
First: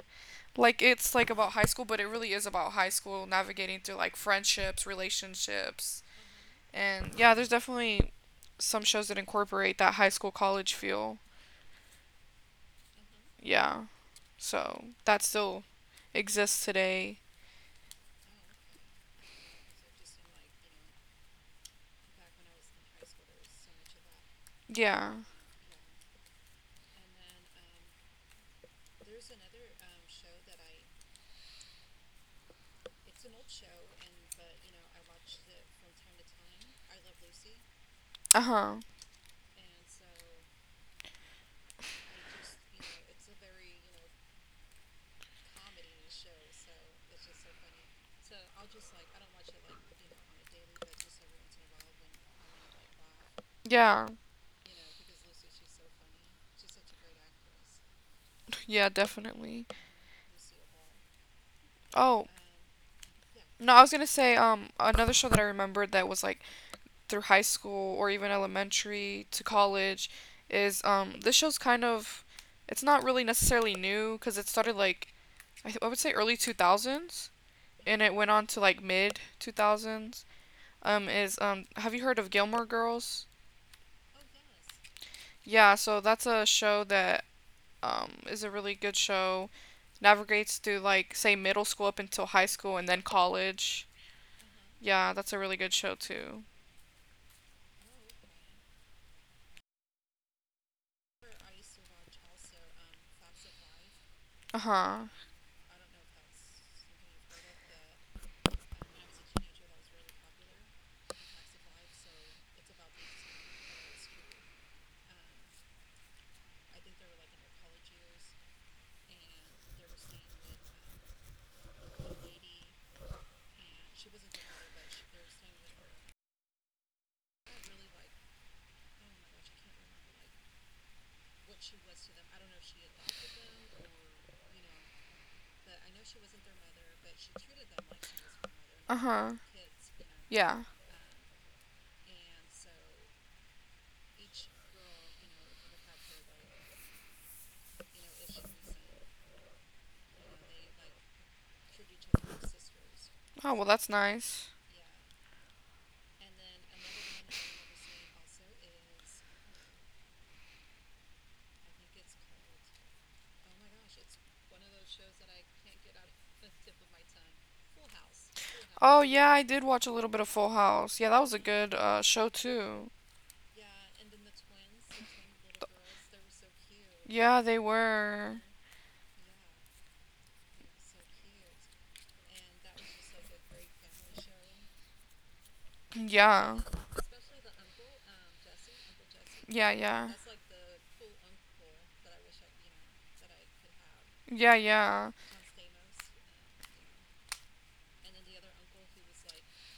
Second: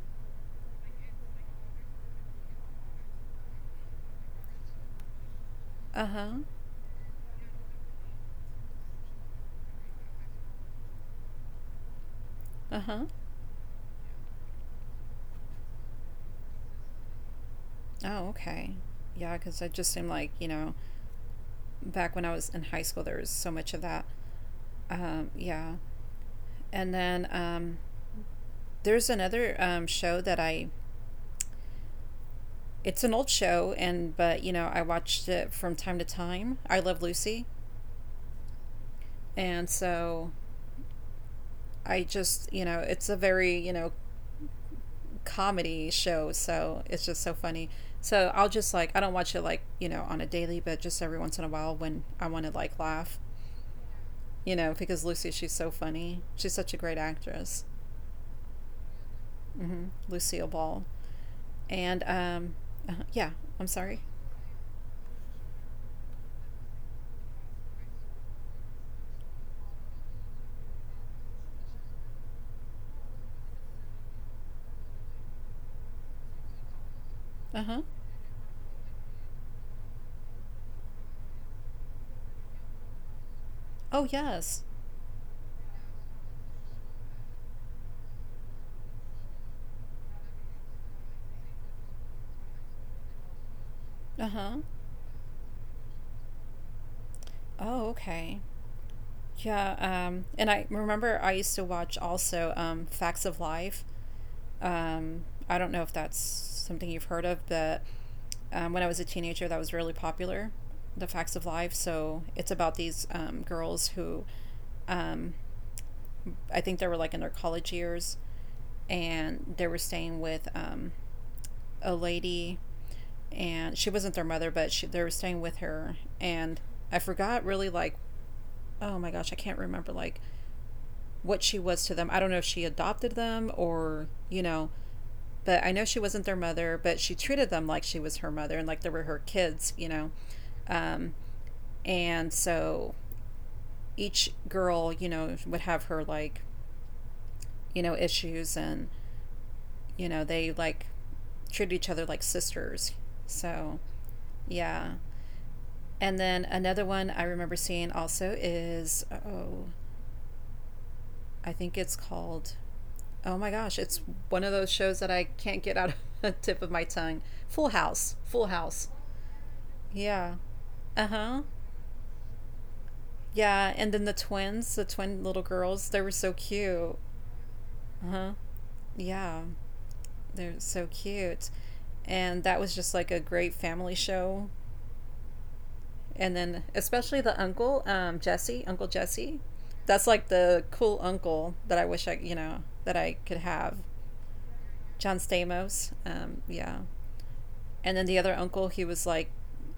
Speaker 1: like it's like about high school, but it really is about high school navigating through like friendships, relationships.
Speaker 2: Uh huh.
Speaker 1: And yeah, there's definitely some shows that incorporate that high school college feel.
Speaker 2: Uh huh.
Speaker 1: Yeah. So that still exists today.
Speaker 2: Oh okay. Yeah, because it just seemed like you know back when I was in high school, there was so much of that.
Speaker 1: Yeah.
Speaker 2: Yeah. And then there's another show that I. It's an old show, and but you know I watched it from time to time. I love Lucy,
Speaker 1: Uh huh.
Speaker 2: and so I just you know it's a very you know comedy show, so it's just so funny. So I'll just like I don't watch it like you know on a daily, but just every once in a while when I want to like laugh,
Speaker 1: Yeah.
Speaker 2: you know, because Lucy she's so funny. She's such a great actress.
Speaker 1: Yeah, definitely.
Speaker 2: Hmm. Lucille Ball. And
Speaker 1: Oh,
Speaker 2: yeah, I'm
Speaker 1: no, I was
Speaker 2: sorry.
Speaker 1: gonna say, another show that I remembered that was like through high school or even elementary to college is, this show's kind of it's not really necessarily new because it started like I would say early 2000s
Speaker 2: Uh huh.
Speaker 1: and it went on to like mid 2000s, is have you heard of Gilmore Girls?
Speaker 2: Oh yes.
Speaker 1: Yeah, so that's a show that, is a really good show, navigates through like say middle school up until high school and then college.
Speaker 2: Uh huh.
Speaker 1: Yeah, that's a really good show too.
Speaker 2: Oh okay. Yeah. And I remember I used to watch also Facts of Life.
Speaker 1: Uh-huh.
Speaker 2: Um, I don't know if that's something you've heard of, but when I was a teenager, that was really popular. The Facts of Life. So it's about these girls who um, I think they were like in their college years, and they were staying with a lady, and she wasn't their mother, but they were staying with her, and I forgot really like, oh my gosh, I can't remember like what she was to them. I don't know if she adopted them or but I know she wasn't their mother, but she treated them like she was her mother and like they
Speaker 1: Uh
Speaker 2: were her
Speaker 1: huh.
Speaker 2: kids,
Speaker 1: Yeah.
Speaker 2: um, and so each girl, would have her like issues, and they like treated each other like sisters.
Speaker 1: Oh well,
Speaker 2: So,
Speaker 1: that's nice.
Speaker 2: yeah. And then another one I remember seeing also is, oh, I think it's called, oh my gosh, it's one of those shows that I can't get out of the tip of my tongue. Full House. Full House.
Speaker 1: Oh yeah, I did watch a little bit of
Speaker 2: Yeah.
Speaker 1: Full House.
Speaker 2: Uh
Speaker 1: Yeah, that was a
Speaker 2: huh.
Speaker 1: good show too.
Speaker 2: Yeah. And then the twins, the twin little girls, they were so cute.
Speaker 1: Yeah.
Speaker 2: Uh huh. Yeah. They're so cute. And that was just like a great family show, and
Speaker 1: Yeah.
Speaker 2: then especially the uncle, Jesse, Uncle Jesse.
Speaker 1: Yeah.
Speaker 2: That's
Speaker 1: Yeah.
Speaker 2: like the cool uncle that I wish I, that I could have.
Speaker 1: Yeah, yeah,
Speaker 2: John Stamos, yeah. And then the other uncle, he was like,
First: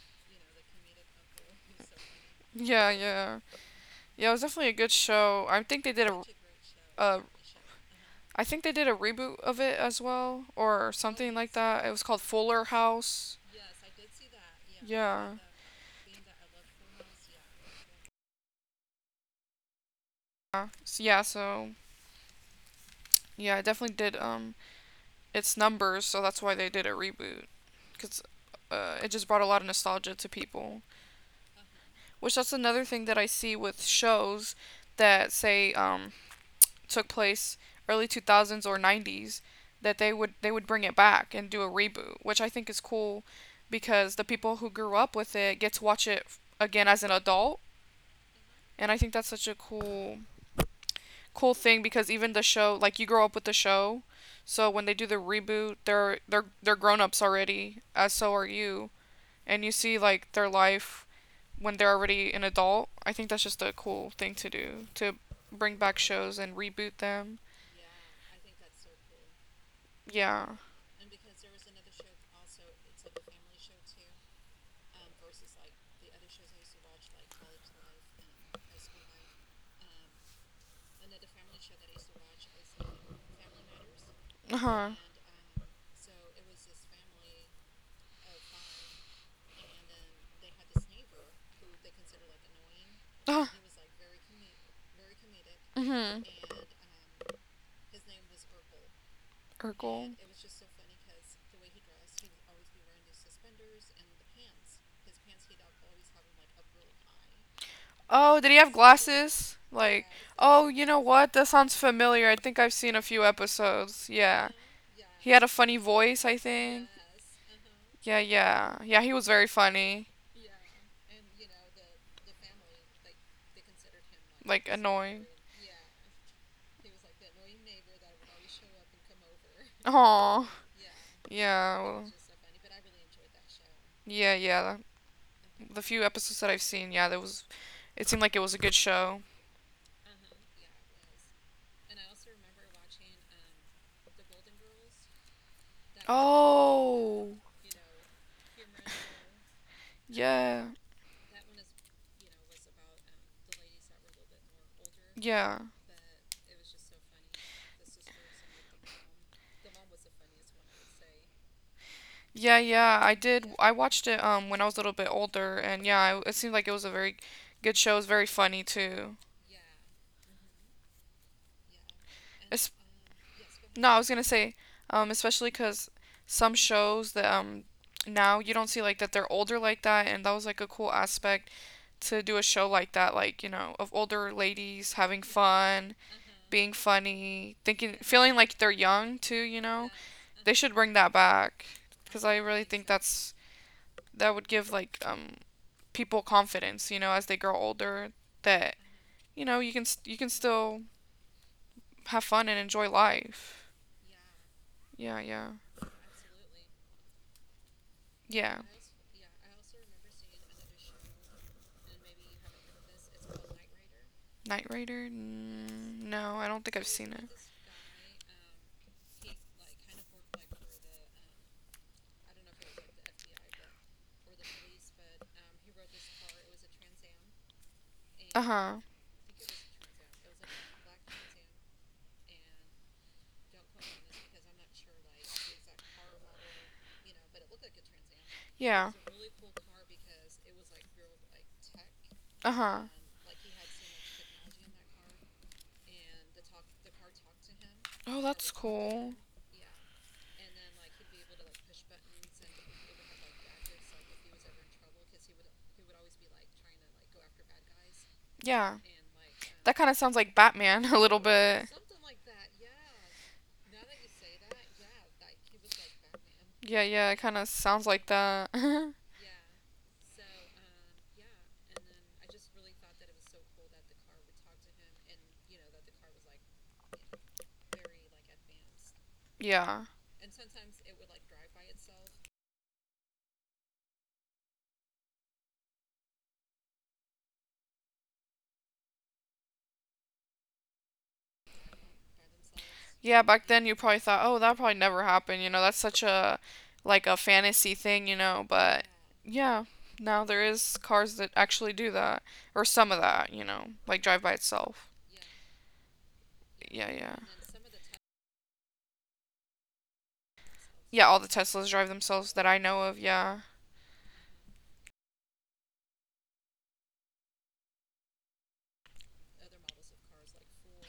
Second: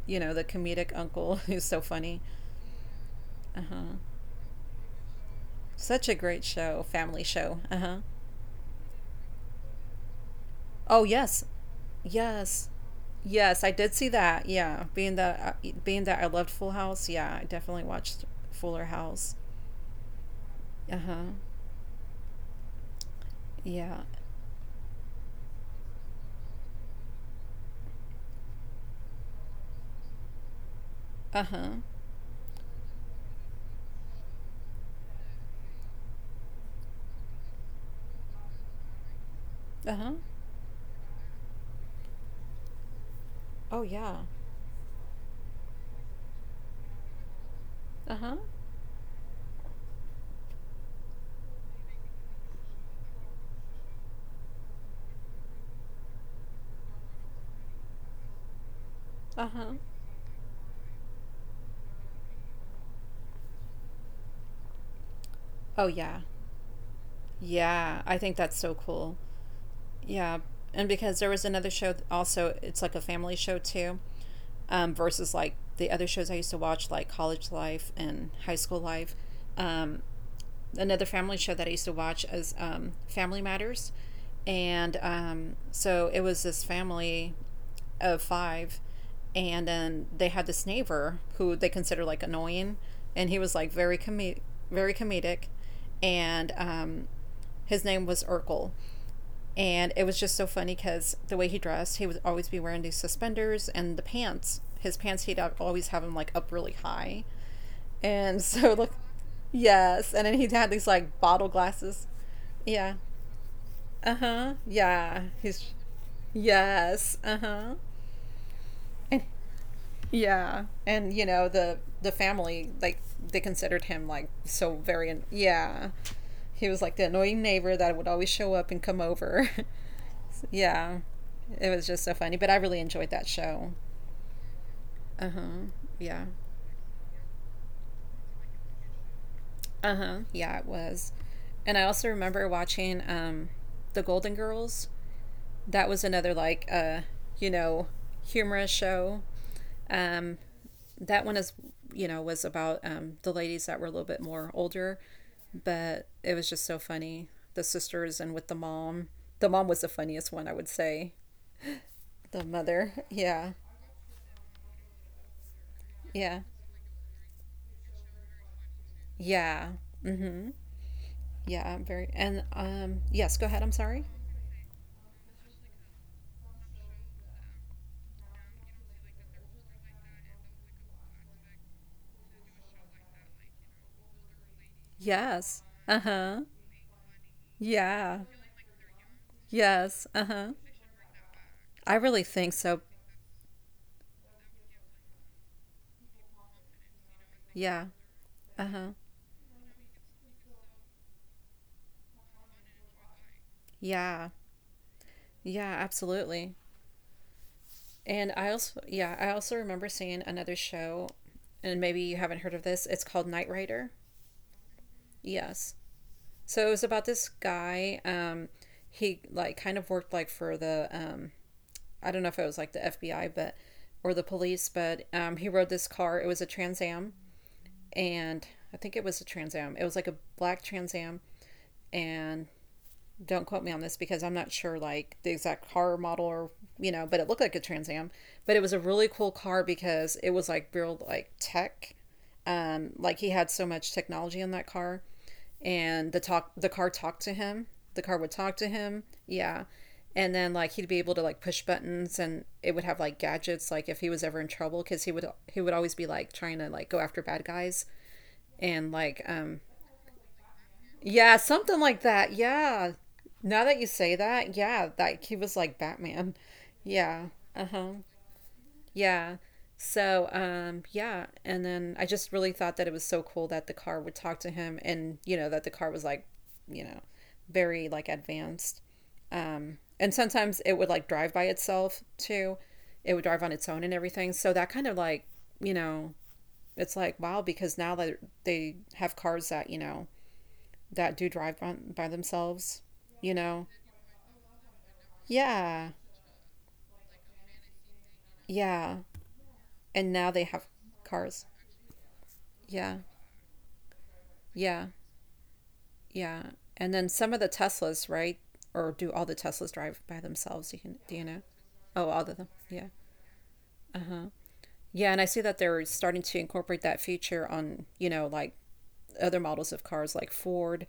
Speaker 2: the comedic uncle who's so funny.
Speaker 1: yeah, yeah,
Speaker 2: Uh huh.
Speaker 1: yeah. It was definitely a good show.
Speaker 2: Such a great show,
Speaker 1: A
Speaker 2: family show. Uh huh.
Speaker 1: I think they did a reboot of it as well, or
Speaker 2: Oh
Speaker 1: something
Speaker 2: yes,
Speaker 1: like that. It was called Fuller
Speaker 2: yes,
Speaker 1: House.
Speaker 2: yes. I did see that. Yeah, being
Speaker 1: Yeah.
Speaker 2: that uh, being that I loved Full House. Yeah, I definitely watched Fuller House.
Speaker 1: Yeah.
Speaker 2: Uh
Speaker 1: So, yeah,
Speaker 2: huh.
Speaker 1: so yeah, it definitely
Speaker 2: Yeah.
Speaker 1: did its numbers, so that's why they did a reboot cuz it just brought a lot of nostalgia to people.
Speaker 2: Uh huh.
Speaker 1: Which that's another thing that I see with shows that say, took place early 2000s or 90s,
Speaker 2: Uh
Speaker 1: that
Speaker 2: huh.
Speaker 1: they would bring it back and do a reboot, which I think is cool
Speaker 2: Oh, yeah.
Speaker 1: because the people who grew up with it get to watch it again as an adult.
Speaker 2: Uh huh.
Speaker 1: And I think that's such a cool thing because even the show like you grow up with the show. So when they do the reboot, they're grown-ups already, as so are you,
Speaker 2: Uh
Speaker 1: and you
Speaker 2: huh.
Speaker 1: see like their life when they're already an adult. I think that's just a cool thing to do, to bring
Speaker 2: Oh,
Speaker 1: back
Speaker 2: yeah.
Speaker 1: shows and reboot them.
Speaker 2: Yeah. I think that's so cool. Yeah.
Speaker 1: Yeah.
Speaker 2: And because there was another show, also, it's like a family show too, versus like the other shows I used to watch, like College Life and High School Life. Um, another family show that I used to watch as Family Matters,
Speaker 1: Uh-huh.
Speaker 2: and so it was this family of five, and then they had this neighbor who they consider like annoying, and he
Speaker 1: Uh-huh.
Speaker 2: was like very comedic,
Speaker 1: Mhm.
Speaker 2: and his name was Urkel, and it
Speaker 1: Urkel.
Speaker 2: was just so funny because the way he dressed, he would always be wearing these suspenders and the pants. His pants, he'd always have them like up really high. And
Speaker 1: Oh, did he have
Speaker 2: so, look,
Speaker 1: glasses? Like,
Speaker 2: yes. And then he'd
Speaker 1: oh,
Speaker 2: have
Speaker 1: you
Speaker 2: these
Speaker 1: know
Speaker 2: like
Speaker 1: what?
Speaker 2: bottle
Speaker 1: That sounds
Speaker 2: glasses.
Speaker 1: familiar. I think I've
Speaker 2: Yeah.
Speaker 1: seen a few episodes.
Speaker 2: Uh
Speaker 1: Yeah.
Speaker 2: huh. Yeah.
Speaker 1: He had a
Speaker 2: He's,
Speaker 1: funny voice, I think.
Speaker 2: yes. Uh huh.
Speaker 1: Yeah, yeah. Yeah, he
Speaker 2: And
Speaker 1: was very funny.
Speaker 2: yeah. And, the family, like, they considered him like
Speaker 1: Like,
Speaker 2: so very,
Speaker 1: annoying.
Speaker 2: yeah. He was like the annoying neighbor that would always show up and come over.
Speaker 1: Yeah. Aw.
Speaker 2: Yeah. It
Speaker 1: Yeah.
Speaker 2: was just
Speaker 1: Well,
Speaker 2: so funny, but I really enjoyed that show.
Speaker 1: yeah, yeah.
Speaker 2: Uh-huh.
Speaker 1: The few
Speaker 2: Yeah.
Speaker 1: episodes that I've seen, yeah, there was. It seemed like it was a good show.
Speaker 2: Uh-huh. Yeah, it was. And I also remember watching The Golden Girls. That was another like
Speaker 1: Oh.
Speaker 2: you know, humorous show. Um
Speaker 1: Yeah.
Speaker 2: that one is, was about the ladies that were a little bit more older,
Speaker 1: Yeah.
Speaker 2: but it was just so funny. The sisters and with the mom. The mom was the funniest one, I would say. The
Speaker 1: Yeah,
Speaker 2: mother.
Speaker 1: yeah, I
Speaker 2: Yeah.
Speaker 1: did. I watched it when I was a little bit older, and yeah, I, it
Speaker 2: Yeah.
Speaker 1: seemed like it was a very good show. It was very funny too.
Speaker 2: Yeah. Mhm. Yeah, I'm very and
Speaker 1: It's,
Speaker 2: yes, go ahead, I'm
Speaker 1: no, I
Speaker 2: sorry.
Speaker 1: was gonna say, especially because some shows that, now you don't see like that they're older like that, and that was like a cool aspect to do a show like that, like you know, of older ladies having
Speaker 2: Yes.
Speaker 1: fun,
Speaker 2: Uh-huh.
Speaker 1: being funny, thinking,
Speaker 2: Yeah.
Speaker 1: feeling like they're young too. You know,
Speaker 2: Yes. Uh-huh.
Speaker 1: they should bring that back
Speaker 2: I really
Speaker 1: because I
Speaker 2: think
Speaker 1: really
Speaker 2: so.
Speaker 1: think that's that would give like, people confidence, you know, as they grow
Speaker 2: Yeah.
Speaker 1: older, that
Speaker 2: Uh-huh.
Speaker 1: you know you can still have fun and enjoy life.
Speaker 2: Yeah.
Speaker 1: Yeah, yeah,
Speaker 2: Yeah, absolutely. And I
Speaker 1: yeah.
Speaker 2: also yeah, I also remember seeing another show, and maybe you haven't heard of this. It's called Knight Rider.
Speaker 1: Knight Rider?
Speaker 2: Yes.
Speaker 1: Mm, no, I don't
Speaker 2: So it
Speaker 1: think
Speaker 2: was
Speaker 1: I've
Speaker 2: about
Speaker 1: seen it.
Speaker 2: this guy he like kind of worked like for the I don't know if it was like the FBI but or the police, but he rode this car. It was a Trans Am,
Speaker 1: Uh
Speaker 2: and I
Speaker 1: huh.
Speaker 2: think it was a Trans Am. It was like a black Trans Am, and don't quote me on this because I'm not sure like the exact car model or but it looked like a Trans Am. But it was a
Speaker 1: Yeah.
Speaker 2: really cool car because it was like real like tech.
Speaker 1: Uh huh.
Speaker 2: Like he had so much technology in that car, and the car talked to him. The car
Speaker 1: Oh,
Speaker 2: would
Speaker 1: that's
Speaker 2: talk to him.
Speaker 1: cool.
Speaker 2: Yeah. And then like he'd be able to like push buttons, and it would have like gadgets like if he was ever in trouble because he would always be like trying to like go after bad guys
Speaker 1: Yeah.
Speaker 2: and like
Speaker 1: That kind of sounds like Batman a little
Speaker 2: yeah,
Speaker 1: bit.
Speaker 2: something like that. Yeah. Now that you say that, yeah, that he was like Batman.
Speaker 1: Yeah, yeah, it
Speaker 2: Yeah.
Speaker 1: kind of sounds
Speaker 2: Uh-huh.
Speaker 1: like that.
Speaker 2: Yeah. So, yeah, and then I just really thought that it was so cool that the car would talk to him, and, that the car was like, you know, very like advanced.
Speaker 1: Yeah.
Speaker 2: And sometimes it would like drive by itself too. It would drive on its own and everything. So that kind of like, you know, it's like, wow, because now that they have cars that, that do drive by themselves,
Speaker 1: Yeah,
Speaker 2: you
Speaker 1: back then
Speaker 2: know?
Speaker 1: you probably thought, "Oh, that probably never happened." You know, that's
Speaker 2: Yeah.
Speaker 1: such a like a fantasy thing, you know, but
Speaker 2: Yeah.
Speaker 1: yeah,
Speaker 2: And
Speaker 1: now
Speaker 2: now they
Speaker 1: there
Speaker 2: have
Speaker 1: is cars that
Speaker 2: cars.
Speaker 1: actually do that or some
Speaker 2: Yeah.
Speaker 1: of that, you know, like drive by
Speaker 2: Yeah.
Speaker 1: itself.
Speaker 2: Yeah.
Speaker 1: Yeah,
Speaker 2: And then
Speaker 1: yeah.
Speaker 2: some of the Teslas, right? Or do all the Teslas drive by themselves? You can,
Speaker 1: Yeah,
Speaker 2: do
Speaker 1: all
Speaker 2: you
Speaker 1: the
Speaker 2: know?
Speaker 1: Teslas drive
Speaker 2: Oh, all
Speaker 1: themselves
Speaker 2: of
Speaker 1: that
Speaker 2: them.
Speaker 1: I know
Speaker 2: Yeah.
Speaker 1: of, yeah.
Speaker 2: Uh huh. Yeah. And I see that they're starting to incorporate that feature on, like other models of cars like Ford.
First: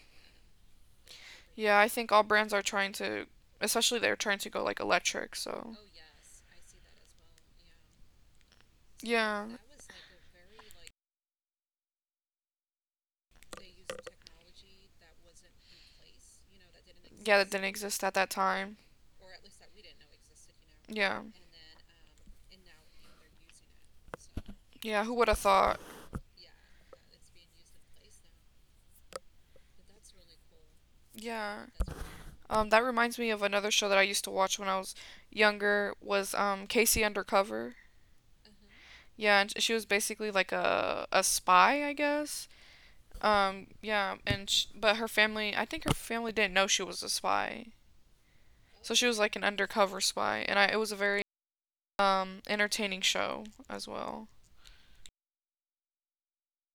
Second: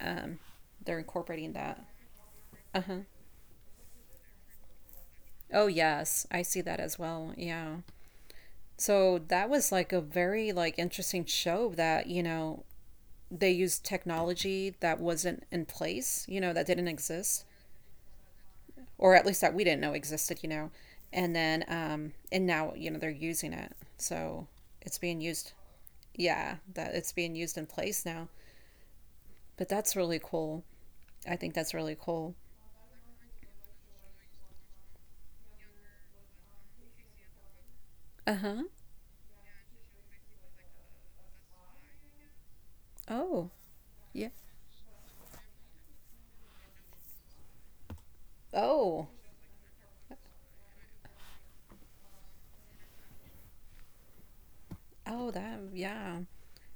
Speaker 2: Um, they're incorporating
Speaker 1: Yeah,
Speaker 2: that.
Speaker 1: I think all brands are
Speaker 2: Uh
Speaker 1: trying
Speaker 2: huh.
Speaker 1: to, especially they're trying to go like electric,
Speaker 2: Oh,
Speaker 1: so
Speaker 2: yes. I see that as well. Yeah. So
Speaker 1: yeah.
Speaker 2: that was like a very like interesting show that, they used technology that wasn't in place, that didn't
Speaker 1: Yeah,
Speaker 2: exist,
Speaker 1: that didn't exist at that time.
Speaker 2: or at least that we didn't know existed,
Speaker 1: Yeah.
Speaker 2: And then, and now, they're using it. So it's
Speaker 1: Yeah, who
Speaker 2: being
Speaker 1: would have
Speaker 2: used,
Speaker 1: thought?
Speaker 2: yeah, that it's being used in place now. But that's really cool. I think
Speaker 1: Yeah.
Speaker 2: that's really cool.
Speaker 1: That reminds me of another show that I used to watch when I was younger was, Casey Undercover.
Speaker 2: Uh huh.
Speaker 1: Yeah, and she was basically like a spy, I guess.
Speaker 2: Oh,
Speaker 1: Yeah,
Speaker 2: yeah.
Speaker 1: and sh but her family, I think her family didn't know she was a spy, so she
Speaker 2: Oh,
Speaker 1: was like an undercover spy, and I it was a very entertaining show as well.
Speaker 2: oh, that, yeah.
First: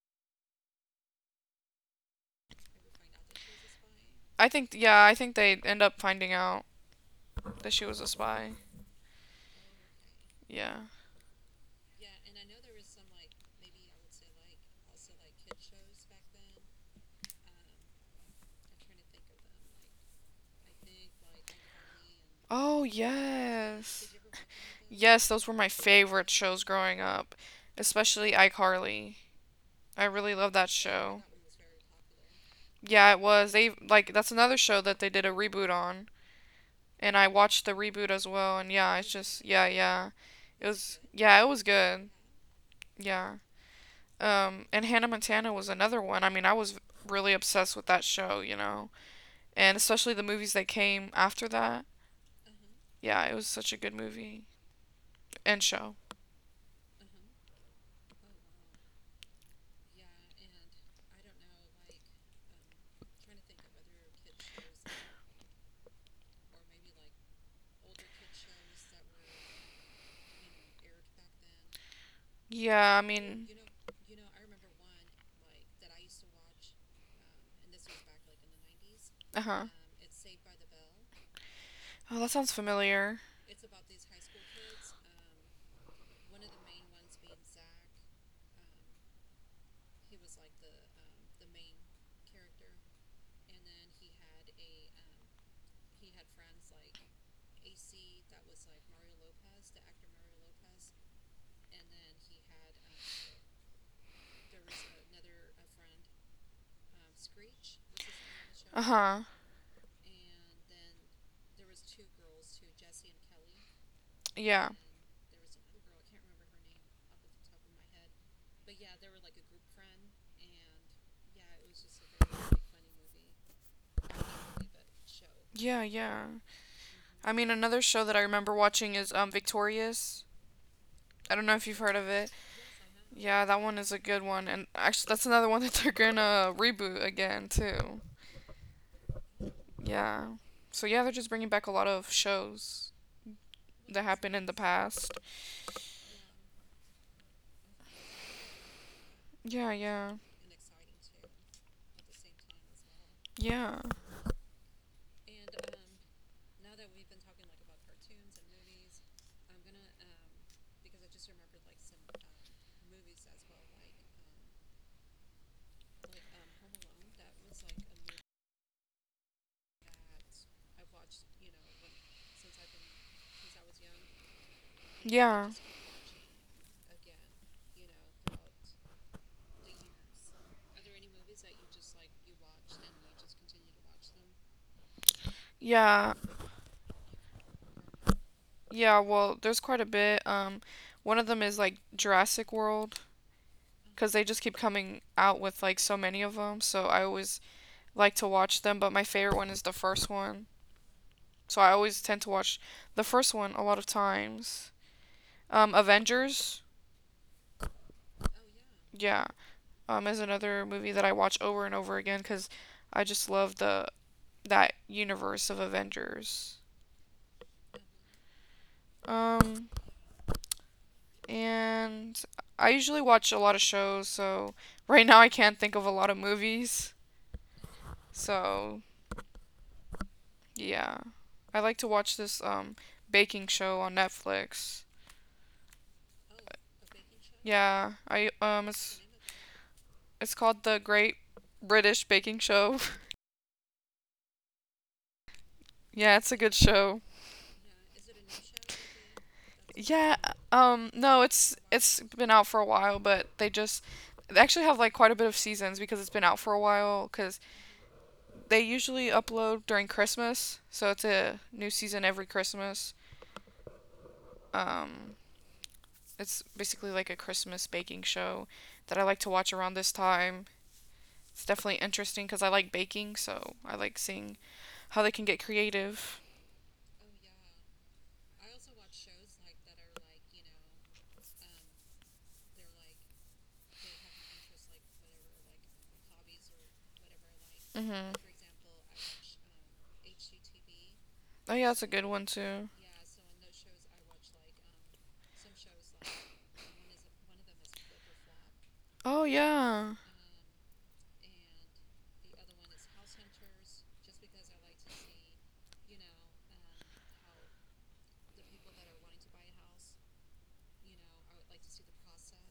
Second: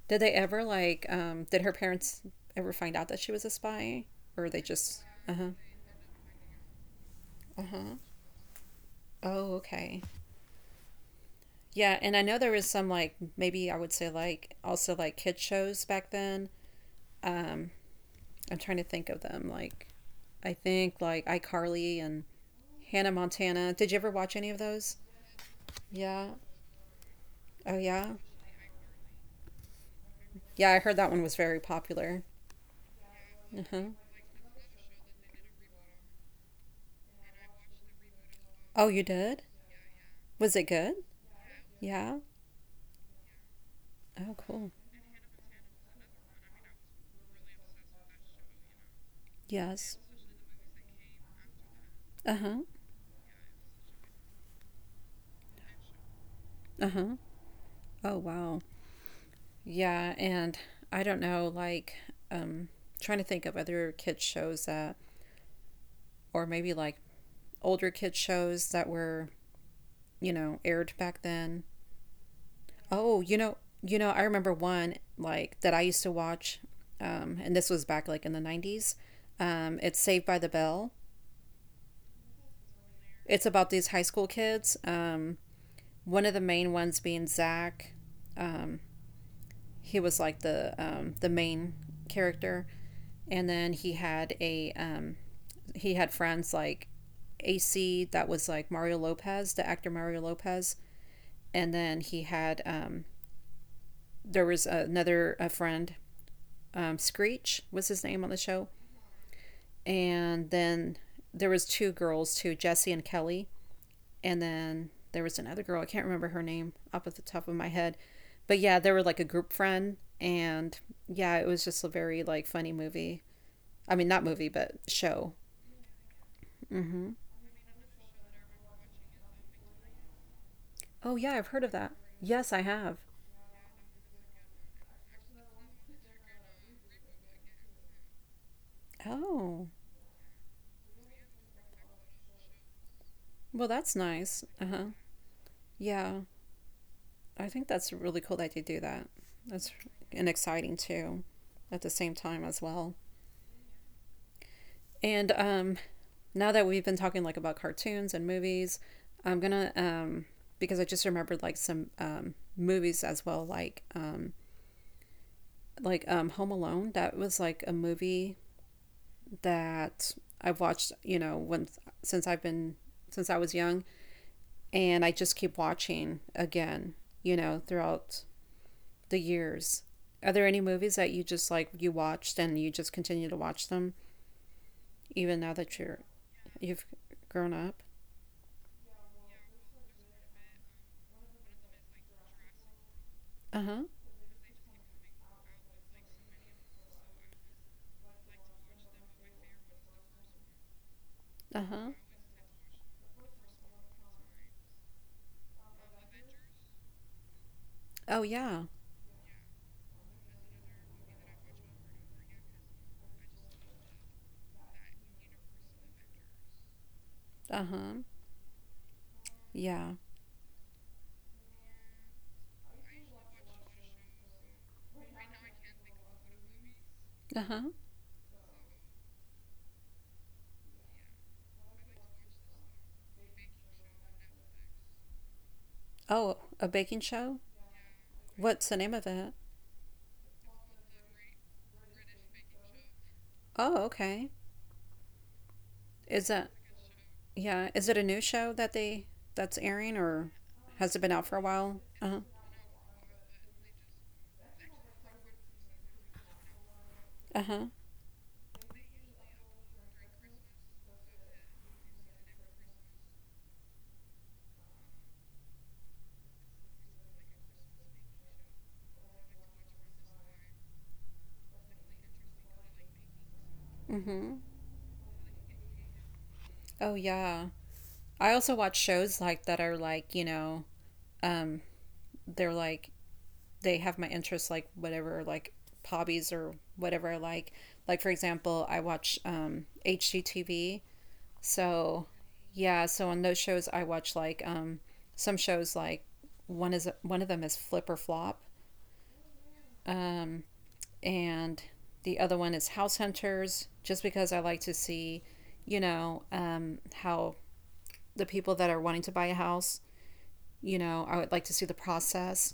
Speaker 2: Did they ever, like, did her parents ever find out that she was a spy? Or they just,
Speaker 1: I
Speaker 2: uh
Speaker 1: think
Speaker 2: huh,
Speaker 1: they end up finding out
Speaker 2: uh
Speaker 1: that she
Speaker 2: huh.
Speaker 1: was a spy.
Speaker 2: Oh, okay.
Speaker 1: Yeah.
Speaker 2: Yeah, and I know there was some, like, maybe I would say, like, also like kid shows back then. Um, I'm trying to think of them. Like I think like iCarly and
Speaker 1: Oh
Speaker 2: Hannah Montana. Did you ever
Speaker 1: yes.
Speaker 2: watch any of those?
Speaker 1: Yes, those were my
Speaker 2: Yeah.
Speaker 1: favorite shows growing up,
Speaker 2: Oh yeah.
Speaker 1: especially iCarly. I really love
Speaker 2: Yeah,
Speaker 1: that
Speaker 2: I heard that one
Speaker 1: show.
Speaker 2: was very popular.
Speaker 1: Yeah, it was. They
Speaker 2: Uh-huh.
Speaker 1: like that's another show that they did a reboot on, and I watched the reboot as well. And
Speaker 2: Oh,
Speaker 1: yeah,
Speaker 2: you
Speaker 1: it's
Speaker 2: did?
Speaker 1: just yeah, yeah.
Speaker 2: Was it
Speaker 1: It
Speaker 2: good?
Speaker 1: was yeah, it was good.
Speaker 2: Yeah.
Speaker 1: Yeah.
Speaker 2: Oh, cool.
Speaker 1: And Hannah Montana was another one. I mean, I was really obsessed with that show, you know, and
Speaker 2: Yes.
Speaker 1: especially the movies that came after that.
Speaker 2: Uh-huh.
Speaker 1: Yeah, it was such a good movie and show.
Speaker 2: Uh-huh. Oh, wow. Yeah, and I don't know like um trying to think of other kids shows that, or maybe like older kid shows that were, aired back then.
Speaker 1: Yeah, I
Speaker 2: Oh,
Speaker 1: mean,
Speaker 2: I remember one like that I used to watch, and this was back like in the '90s.
Speaker 1: uh huh.
Speaker 2: It's Saved by the Bell.
Speaker 1: Oh, that sounds familiar.
Speaker 2: It's about these high school kids. One of the main ones being Zach. Um, he was like the main character, and then he had friends like AC that was like Mario Lopez, the actor Mario Lopez, and then he had there was another a friend, Screech was his name on the show,
Speaker 1: Uh huh.
Speaker 2: and then there was two girls too, Jessie and Kelly, and
Speaker 1: Yeah.
Speaker 2: then there was another girl. I can't remember her name up at the top of my head, but yeah, they were like a group friend, and yeah, it was just a very like funny movie. I mean, not movie, but show.
Speaker 1: Yeah, yeah.
Speaker 2: Mm-hmm.
Speaker 1: I mean, another show that I remember watching is Victorious.
Speaker 2: Oh yeah,
Speaker 1: I don't
Speaker 2: I've
Speaker 1: know
Speaker 2: heard
Speaker 1: if
Speaker 2: of
Speaker 1: you've
Speaker 2: that.
Speaker 1: heard of it.
Speaker 2: Yes, I have.
Speaker 1: Yeah, that one is a good one, and actually, that's another one that they're gonna reboot again too.
Speaker 2: Oh,
Speaker 1: Yeah. So yeah, they're just bringing back a lot of shows
Speaker 2: well, that's
Speaker 1: that
Speaker 2: nice.
Speaker 1: happened in the
Speaker 2: Uh huh.
Speaker 1: past.
Speaker 2: Yeah. I think that's really cool that you do that. That's
Speaker 1: Yeah, yeah,
Speaker 2: and exciting too, at the same time as well.
Speaker 1: yeah,
Speaker 2: And now that we've been talking like about cartoons and movies, I'm gonna because I just remembered like some movies as well, like Home Alone. That was like a movie that I've watched, when since I've been since I was young, and I just
Speaker 1: yeah,
Speaker 2: keep watching again, throughout the years? Are there any movies that you just like you watched and you just continue to watch them even now that
Speaker 1: yeah,
Speaker 2: you've grown up?
Speaker 1: yeah. Well, there's quite a bit. One of them is like Jurassic World,
Speaker 2: Uh-huh.
Speaker 1: because they just keep coming out with like so many of them. So I always like to watch them, but my favorite one is the first one. So I
Speaker 2: Uh-huh.
Speaker 1: always tend to watch the first one a lot of times. Avengers,
Speaker 2: Oh yeah.
Speaker 1: yeah, is another movie that I watch over and over again because I just love the that universe of Avengers.
Speaker 2: Uh-huh.
Speaker 1: Um,
Speaker 2: Yeah.
Speaker 1: and I usually watch a lot of shows, so right now I can't think of a lot of movies.
Speaker 2: Uh-huh.
Speaker 1: So yeah, I like to watch this baking show on Netflix.
Speaker 2: Oh, a baking show?
Speaker 1: Yeah, I
Speaker 2: What's the name of it?
Speaker 1: it's called The Great British Baking Show.
Speaker 2: Oh, okay.
Speaker 1: Yeah,
Speaker 2: Is
Speaker 1: it's a
Speaker 2: that
Speaker 1: good show.
Speaker 2: yeah, is it a new show that they that's airing,
Speaker 1: Yeah,
Speaker 2: or has it been
Speaker 1: no,
Speaker 2: out for a
Speaker 1: it's
Speaker 2: while?
Speaker 1: it's
Speaker 2: Uh-huh.
Speaker 1: been out for a while, but they actually have like quite a bit of seasons because it's been out for a while cuz
Speaker 2: Uh-huh.
Speaker 1: they usually upload during Christmas, so it's a new season every Christmas. Um it's basically like a Christmas baking show that I like to watch around this time. It's definitely interesting because I like baking, so I like
Speaker 2: Mm-hmm.
Speaker 1: seeing how they can get creative.
Speaker 2: Oh yeah. I also watch shows like that are like, um, they're like they have my interests, like whatever like hobbies or whatever I like. Like, for
Speaker 1: Hmm.
Speaker 2: example, I watch HGTV.
Speaker 1: Oh yeah, that's a
Speaker 2: So
Speaker 1: good one too.
Speaker 2: yeah, so on those shows I watch like some shows like one of them is Flip or Flop.
Speaker 1: Oh yeah.
Speaker 2: Um and the other one is House Hunters, just because I like to see, how the people that are wanting to buy a house, I would like to see the process,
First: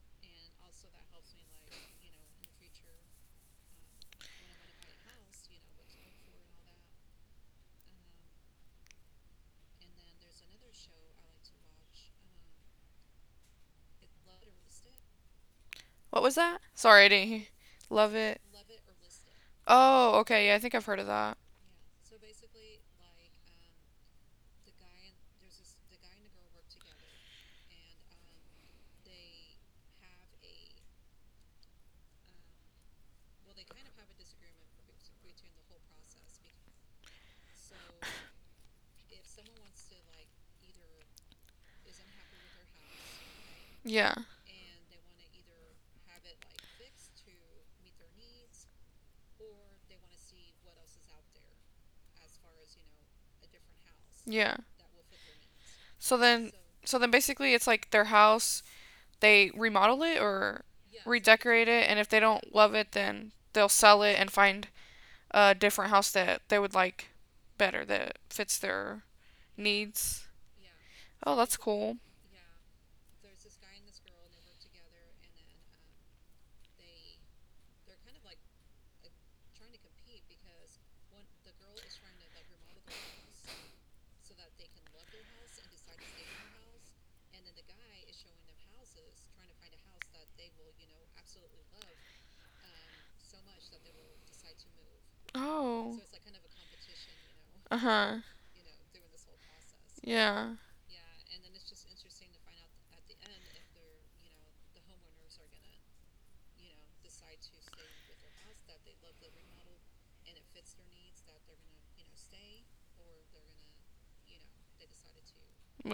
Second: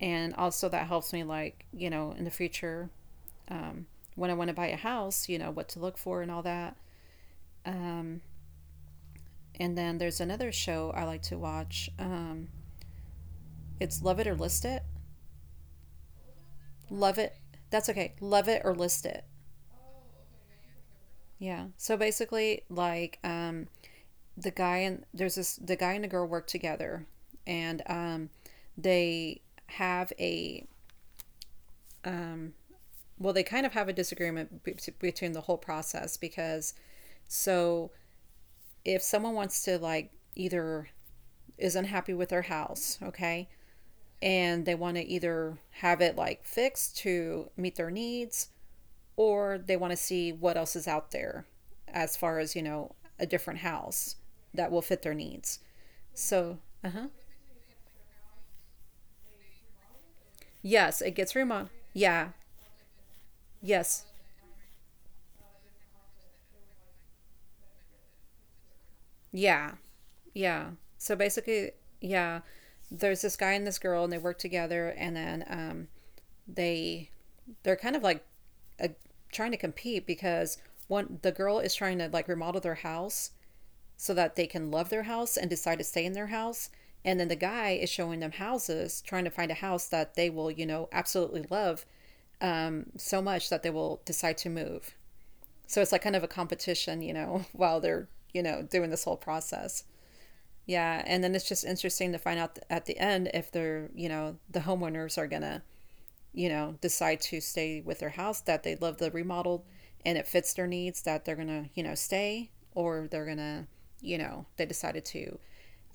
Speaker 2: and also that helps me like, in the future, um, when I want to buy a house, what to look for and all that. Um, and then there's another show I like to watch. It's Love It or List It.
Speaker 1: What was that? Sorry, I
Speaker 2: Love
Speaker 1: didn't
Speaker 2: It.
Speaker 1: hear.
Speaker 2: That's
Speaker 1: Love
Speaker 2: okay.
Speaker 1: it.
Speaker 2: Love It or List It.
Speaker 1: Oh, okay. Yeah, I think I've heard of that.
Speaker 2: Yeah. So basically, the guy and the girl work together, and they have a well, they kind of have a disagreement between the whole process because so if someone wants to like either is unhappy with their house, okay,
Speaker 1: Yeah.
Speaker 2: and they want to either have it like fixed to meet their needs, or they want to see what else is out there as far as, a different house
Speaker 1: Yeah.
Speaker 2: that will fit their needs.
Speaker 1: So then
Speaker 2: So,
Speaker 1: so
Speaker 2: uh-huh.
Speaker 1: then basically it's like their house, they remodel it or
Speaker 2: Yes, it gets
Speaker 1: redecorate
Speaker 2: remodeled.
Speaker 1: it, and if they
Speaker 2: Yeah.
Speaker 1: don't love it then they'll sell
Speaker 2: Yes.
Speaker 1: it and find a different house that they would like better that fits their
Speaker 2: Yeah.
Speaker 1: needs.
Speaker 2: Yeah. So
Speaker 1: Oh, that's
Speaker 2: basically,
Speaker 1: cool.
Speaker 2: yeah, there's this guy and this girl and they work together, and then they they're kind of like uh trying to compete because one the girl is trying to like remodel their house so that they can love their house and decide to stay in their house. And then the guy is showing them houses, trying to find a house that they will, you know, absolutely love so much that they will decide to move. So it's
Speaker 1: Oh.
Speaker 2: like kind of a competition, you know, while they're,
Speaker 1: Uh-huh.
Speaker 2: you know, doing this whole process.
Speaker 1: Yeah.
Speaker 2: Yeah. And then it's just interesting to find out at the end if they're, you know, the homeowners are going to, you know, decide to stay with their house that they love the remodeled and it fits their needs, that they're going to, you know, stay, or they're going to, you know, they decided to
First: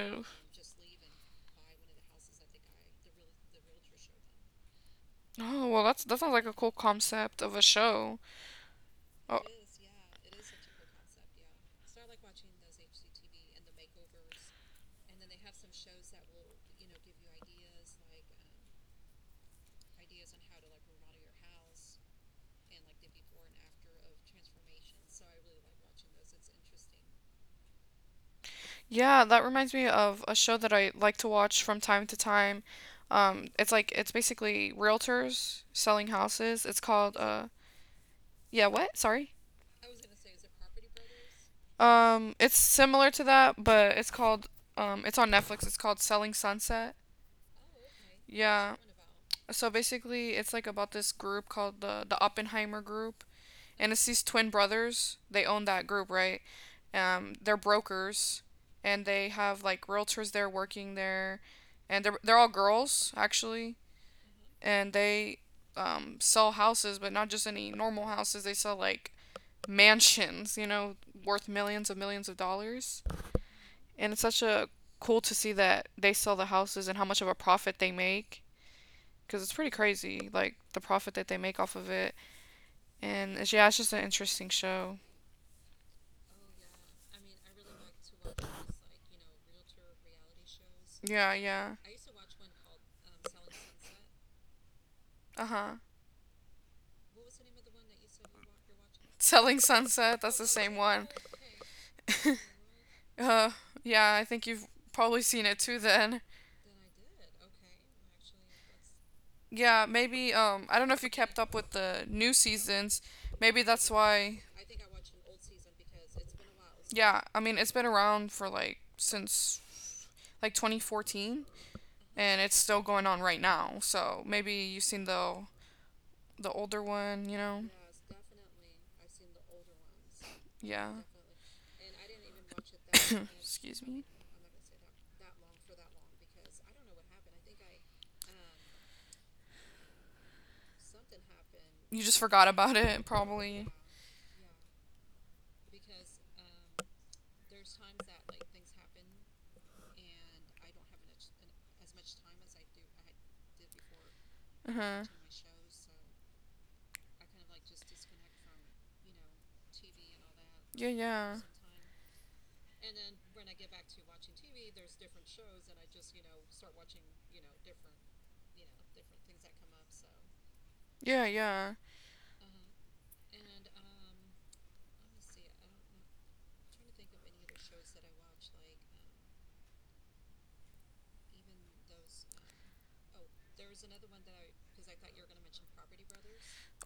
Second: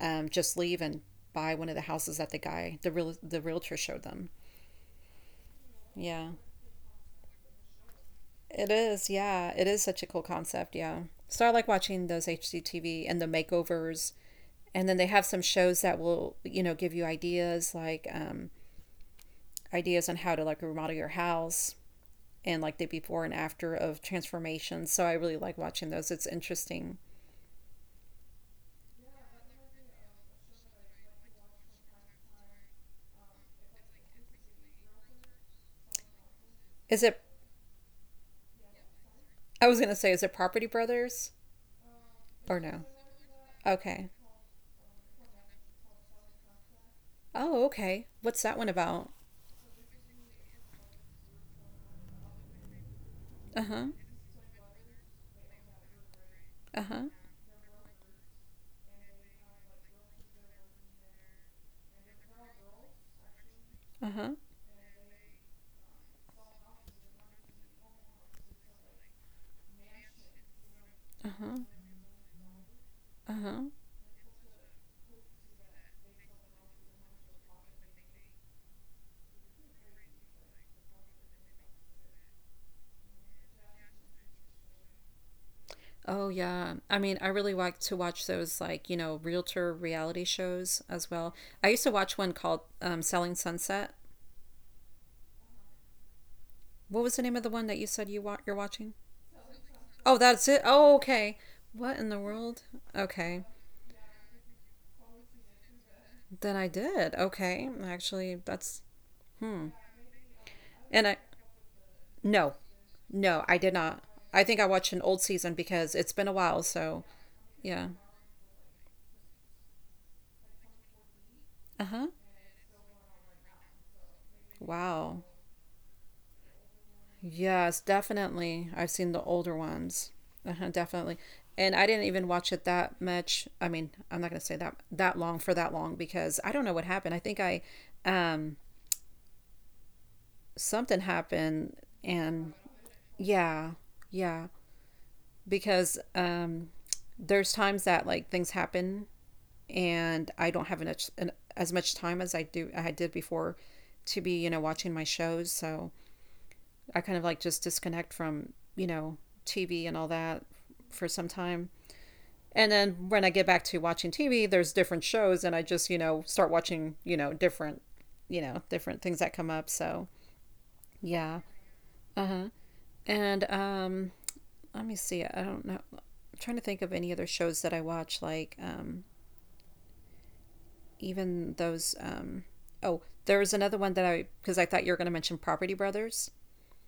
Speaker 2: just leave and buy one of the houses that the realtor showed them.
Speaker 1: Oh, well, that's that
Speaker 2: Yeah,
Speaker 1: sounds like a cool concept of a show.
Speaker 2: it is.
Speaker 1: Oh,
Speaker 2: Yeah, it is such a cool concept. Yeah. So I like watching those HGTV and the makeovers. And then they have some shows that will, you know, give you ideas like ideas on how to like remodel your house and like the before and after of transformations. So I really like watching those. It's interesting.
Speaker 1: yeah. Yeah, that reminds me of a show that I like to watch from time to time. It's like it's basically realtors selling houses. It's
Speaker 2: Is
Speaker 1: called
Speaker 2: it?
Speaker 1: yeah, what? Sorry.
Speaker 2: I was gonna say, is it Property Brothers
Speaker 1: It's
Speaker 2: or no?
Speaker 1: similar to that, but it's
Speaker 2: Okay.
Speaker 1: called it's on Netflix. It's called Selling Sunset.
Speaker 2: Oh, okay.
Speaker 1: What's
Speaker 2: What's that
Speaker 1: Yeah.
Speaker 2: one
Speaker 1: About?
Speaker 2: about?
Speaker 1: So basically, it's like about this group called the Oppenheimer group,
Speaker 2: Uh huh.
Speaker 1: and it's these twin brothers. They own that group, right?
Speaker 2: Uh huh.
Speaker 1: They're brokers, and they have like realtors there working there, and they're all girls actually,
Speaker 2: Uh huh.
Speaker 1: and they, sell houses, but not just any normal houses. They sell like mansions, you know,
Speaker 2: Uh
Speaker 1: worth
Speaker 2: huh.
Speaker 1: millions of dollars.
Speaker 2: Uh huh.
Speaker 1: And it's such a cool to see that they sell the houses and how much of a profit they make because it's pretty crazy, like the profit that they make off of it. And it's, yeah, it's just an interesting show.
Speaker 2: Oh yeah. I mean, I really like to watch those like, you know, realtor reality shows as
Speaker 1: Yeah,
Speaker 2: well. I
Speaker 1: yeah.
Speaker 2: used to watch one called Selling Sunset.
Speaker 1: Uh huh.
Speaker 2: What was the name of the one that you said you're watching?
Speaker 1: Selling Sunset,
Speaker 2: Oh,
Speaker 1: that's the
Speaker 2: that's it.
Speaker 1: same
Speaker 2: Oh,
Speaker 1: one.
Speaker 2: okay. What in the world? Okay.
Speaker 1: Uh, yeah, I think you've probably seen it too then.
Speaker 2: Then I did. Okay. Actually, that's hmm.
Speaker 1: Yeah, maybe, I don't know if
Speaker 2: And
Speaker 1: you
Speaker 2: I
Speaker 1: kept up with the new
Speaker 2: no,
Speaker 1: seasons.
Speaker 2: no, I
Speaker 1: Maybe
Speaker 2: did
Speaker 1: that's
Speaker 2: not.
Speaker 1: why.
Speaker 2: I think I watched an old season because it's been a while, so
Speaker 1: Yeah, I mean, it's been
Speaker 2: yeah.
Speaker 1: around for like since like 2014
Speaker 2: Uh-huh.
Speaker 1: and it's still going on right now. So maybe you've seen
Speaker 2: Wow.
Speaker 1: the older one, you know?
Speaker 2: Yes, definitely. I've seen the older ones. Uh-huh,
Speaker 1: Yeah.
Speaker 2: definitely. And I didn't even watch it that much. I
Speaker 1: Excuse
Speaker 2: mean,
Speaker 1: me.
Speaker 2: I'm not going to say that that long for that long because I don't know what happened. I think I um something happened
Speaker 1: You just forgot
Speaker 2: and
Speaker 1: about it probably.
Speaker 2: yeah, yeah, because there's times that like things happen, and I don't have as much time as I did before to be, you know,
Speaker 1: Uh
Speaker 2: watching my
Speaker 1: huh.
Speaker 2: shows, so I kind of like just disconnect from, you know, TV and all that
Speaker 1: Yeah,
Speaker 2: for some
Speaker 1: yeah,
Speaker 2: time. And then when I get back to watching TV, there's different shows, and I just, you know, start watching, you know, different things that come up. So,
Speaker 1: yeah,
Speaker 2: yeah.
Speaker 1: yeah.
Speaker 2: Uh-huh. And let me see. I don't know. I'm trying to think of any other shows that I watch, like even those. Oh, there was another one that I, because I thought you were going to mention Property Brothers.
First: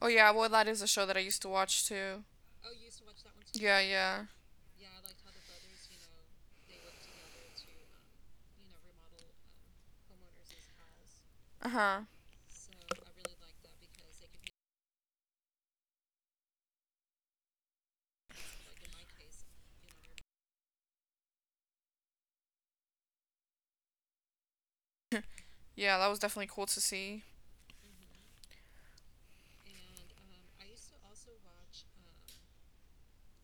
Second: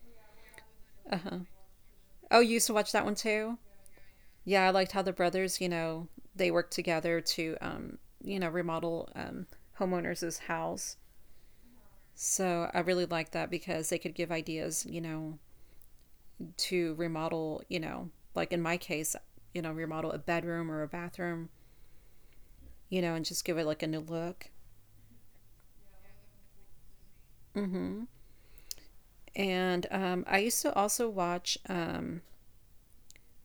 Speaker 1: Oh yeah, well that is a show
Speaker 2: Uh
Speaker 1: that I
Speaker 2: huh.
Speaker 1: used to watch too.
Speaker 2: Oh, you used to watch that one too.
Speaker 1: Yeah, yeah.
Speaker 2: Yeah, I liked how the brothers, you know, they worked together to, you know, remodel homeowners' house.
Speaker 1: Uh huh.
Speaker 2: So I really liked that because they could give ideas, you know, to remodel, you know, like in my case, you know, remodel a bedroom or a bathroom, you know, and just give it like a new look.
Speaker 1: Yeah, that was definitely cool to see.
Speaker 2: Mm-hmm. And I used to also watch.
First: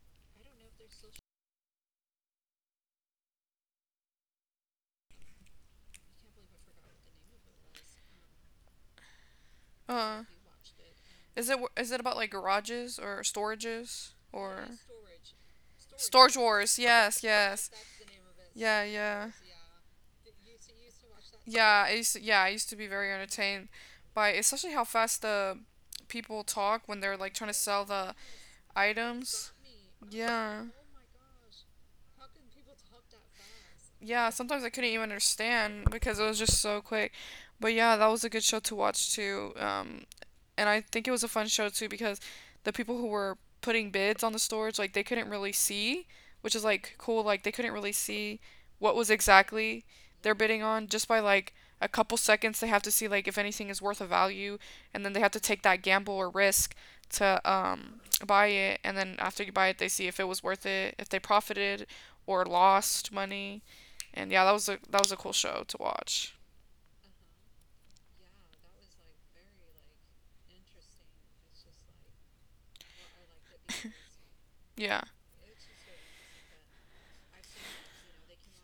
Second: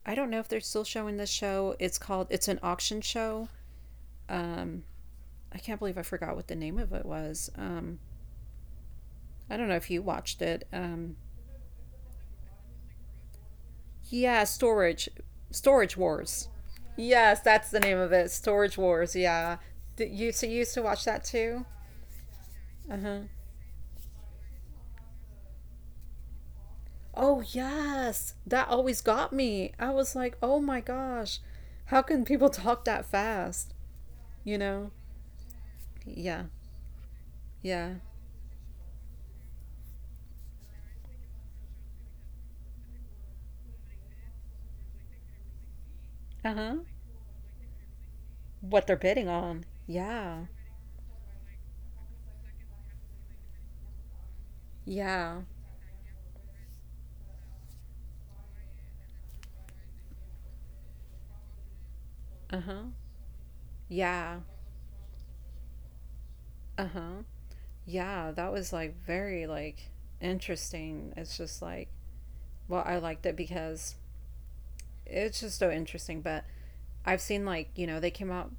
Speaker 2: I don't know if they're still showing this show. It's called. It's an auction show. Um, I can't believe I forgot what the name of it was. I don't know if you
Speaker 1: Uh,
Speaker 2: watched it.
Speaker 1: is it about like garages or storages
Speaker 2: Yeah,
Speaker 1: or
Speaker 2: storage
Speaker 1: storage
Speaker 2: wars.
Speaker 1: wars? Yes,
Speaker 2: Yes,
Speaker 1: yes.
Speaker 2: that's the name of it. Storage
Speaker 1: Yeah,
Speaker 2: wars.
Speaker 1: yeah,
Speaker 2: Yeah. Did you, so you used to watch that too?
Speaker 1: yeah. I used to, yeah, I used to be
Speaker 2: Uh
Speaker 1: very
Speaker 2: huh.
Speaker 1: entertained by especially how fast the people talk when they're like
Speaker 2: Oh
Speaker 1: trying to sell the
Speaker 2: yes, that always got
Speaker 1: items.
Speaker 2: me. I was like,
Speaker 1: Yeah
Speaker 2: oh my gosh, how can people talk that fast?
Speaker 1: yeah,
Speaker 2: You
Speaker 1: sometimes I couldn't
Speaker 2: know?
Speaker 1: even understand because it was
Speaker 2: Yeah.
Speaker 1: just so quick. But
Speaker 2: Yeah.
Speaker 1: yeah, that was a good show to watch too. And I think it was a fun show too because the people who were putting bids on the storage, like they couldn't really see, which is
Speaker 2: Uh-huh.
Speaker 1: like cool. Like they couldn't really see
Speaker 2: What
Speaker 1: what
Speaker 2: they're
Speaker 1: was
Speaker 2: bidding on.
Speaker 1: exactly they're
Speaker 2: Yeah.
Speaker 1: bidding on just by like a couple seconds. They have to see like if anything is worth a value, and then they have to
Speaker 2: Yeah.
Speaker 1: take that gamble or risk to buy it. And then after you buy it, they see if it was worth it, if they profited or
Speaker 2: Uh-huh.
Speaker 1: lost money. And
Speaker 2: Yeah.
Speaker 1: yeah, that was a cool show to watch.
Speaker 2: Uh-huh. Yeah, that was like very like interesting. It's just like, well, I liked it because
Speaker 1: Yeah.
Speaker 2: it's just so interesting. But I've seen like you know they came out,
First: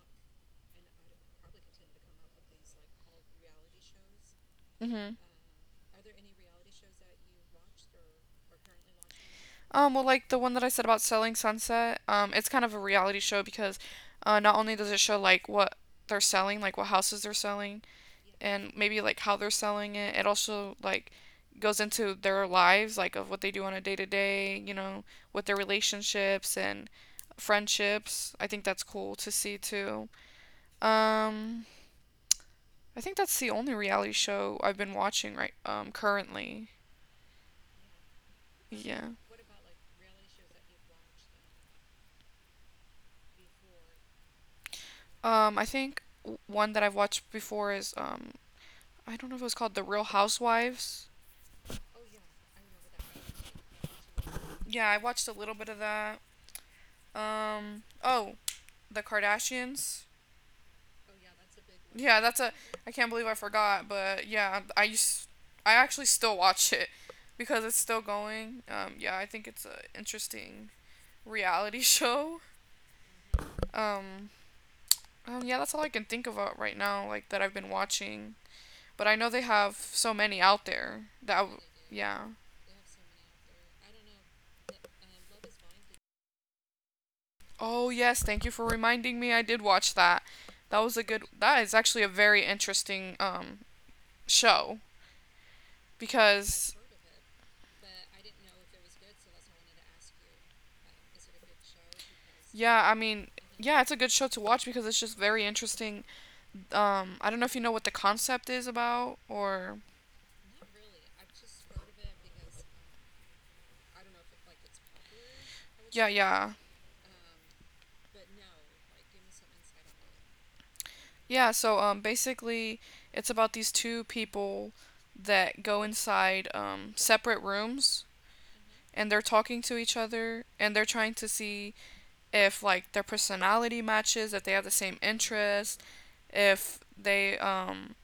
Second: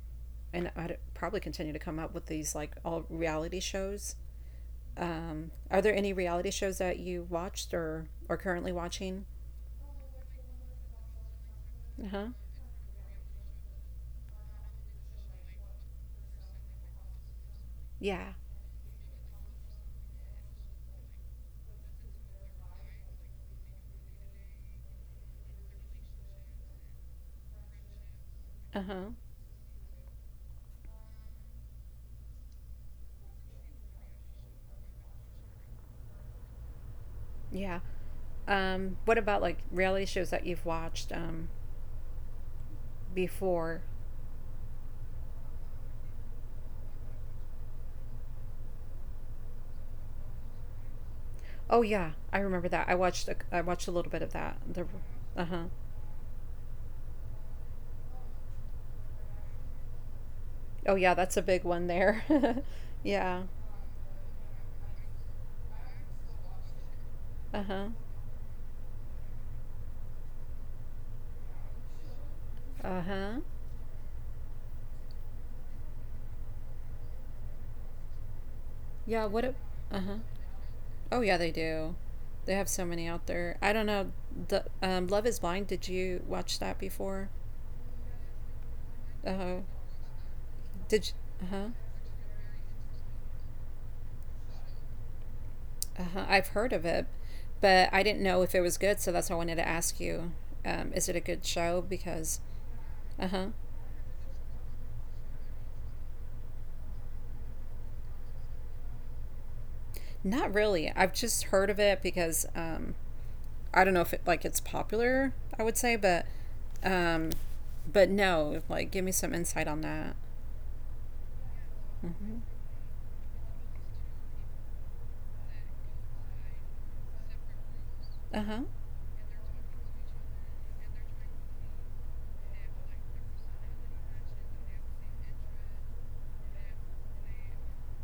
Speaker 2: and I'd probably continue to come up with these like all reality shows.
Speaker 1: Mm-hmm.
Speaker 2: Are there any reality shows that you watched or are currently watching?
Speaker 1: Well, like the one that I said about Selling Sunset,
Speaker 2: Uh-huh.
Speaker 1: it's kind of a reality show because not only does it show like what they're selling, like what houses they're selling,
Speaker 2: Yeah.
Speaker 1: and maybe like how they're selling it, it also like goes into their lives, like of what they do on a day to day, you know, with their relationships and friendships. I think that's
Speaker 2: Uh-huh.
Speaker 1: cool to see too. Um, I think that's the only reality show I've been watching right currently.
Speaker 2: Yeah.
Speaker 1: Yeah.
Speaker 2: What about like reality shows that you've watched before?
Speaker 1: I think one that I've watched before is I don't know if it was called The Real Housewives.
Speaker 2: Oh yeah, I remember that. I watched a little bit of that. The,
Speaker 1: Yeah, I watched a little
Speaker 2: uh-huh.
Speaker 1: bit of that. Oh, The Kardashians.
Speaker 2: Oh yeah, that's a big one
Speaker 1: Yeah,
Speaker 2: there.
Speaker 1: that's a. I can't believe I
Speaker 2: Yeah.
Speaker 1: forgot, but yeah, I used. I actually still watch it because it's
Speaker 2: Uh-huh.
Speaker 1: still going. Yeah, I think it's a interesting reality show.
Speaker 2: Uh-huh.
Speaker 1: Um, yeah, that's all I can think of right now, like that I've been watching. But I
Speaker 2: Yeah,
Speaker 1: know they
Speaker 2: what a,
Speaker 1: have so
Speaker 2: uh-huh.
Speaker 1: many out there
Speaker 2: Oh yeah,
Speaker 1: that,
Speaker 2: they do.
Speaker 1: yeah.
Speaker 2: They have so many out there. I don't know. The Love is Blind, did you watch that before?
Speaker 1: Oh, yes, thank you for reminding me. I
Speaker 2: Uh-huh.
Speaker 1: did watch that. That was a
Speaker 2: Did
Speaker 1: good
Speaker 2: you,
Speaker 1: that
Speaker 2: uh-huh.
Speaker 1: is actually a very interesting show
Speaker 2: Uh-huh. I've heard
Speaker 1: because
Speaker 2: of it, but I didn't know if it was good, so that's why I wanted to ask you. Is it a good show? Because,
Speaker 1: yeah, I
Speaker 2: uh
Speaker 1: mean,
Speaker 2: huh.
Speaker 1: yeah, it's a good show to watch because it's just very interesting. I don't know if you know what the concept is about or
Speaker 2: Not really. I've just heard of it because I don't know if it like it's popular. I would say,
Speaker 1: yeah, yeah.
Speaker 2: um, but no, like give me some insight on that.
Speaker 1: Yeah, so
Speaker 2: Hmm.
Speaker 1: basically it's about these two people that go inside separate rooms
Speaker 2: Uh huh.
Speaker 1: and they're talking to each other and they're trying to see if like their personality matches, if they have the same interests, if they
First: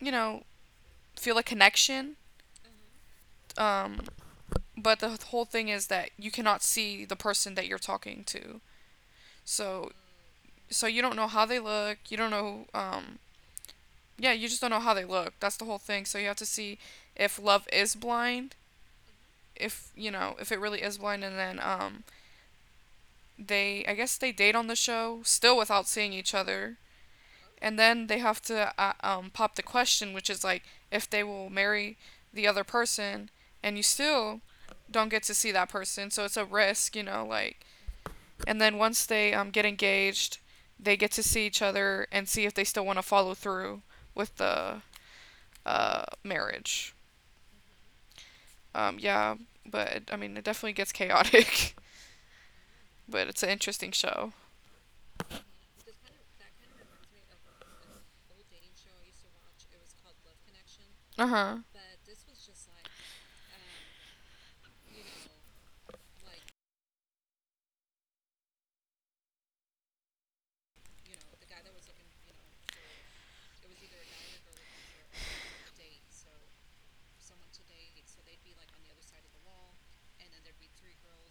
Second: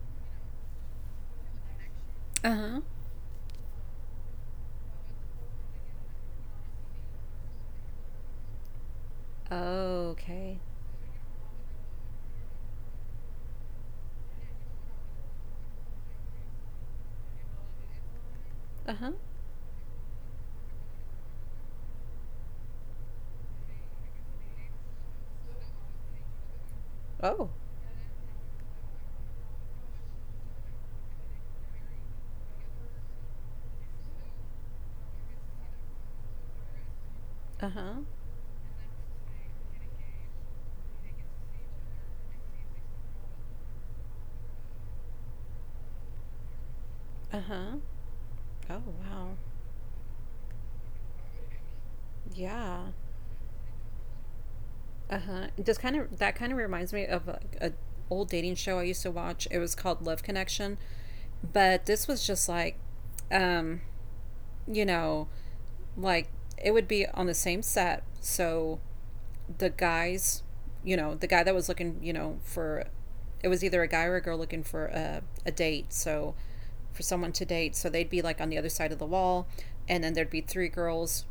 Speaker 1: you know feel a connection.
Speaker 2: Uh huh.
Speaker 1: Um, but the whole thing is that you cannot see the person that you're talking to, so
Speaker 2: Okay.
Speaker 1: so you don't know how they look. You don't know yeah you just don't know how they look. That's the whole thing. So you have to see if love is blind,
Speaker 2: Uh huh.
Speaker 1: if you know if it really is blind, and then they I guess they date on the show still without seeing each other
Speaker 2: Oh.
Speaker 1: and then they have to pop the question, which is like if they will marry the other person, and you still don't get to see that person, so it's a risk, you know, like.
Speaker 2: Uh-huh.
Speaker 1: And then once they get engaged, they get to see each other and see if they still want to follow through with the marriage.
Speaker 2: Uh-huh. Oh, wow.
Speaker 1: Yeah, but it, I mean, it definitely gets chaotic,
Speaker 2: Yeah.
Speaker 1: but it's an interesting show.
Speaker 2: Uh-huh. It just kind of, that kind of reminds me of like a old dating show I used to watch. It was called Love Connection,
Speaker 1: Uh huh.
Speaker 2: but this was just like um, you know, like it would be on the same set. So the guys, you know, the guy that was looking, you know, for it was either a guy or a girl looking for a date. So for someone to date. So they'd be like on the other side of the wall, and then there'd be three girls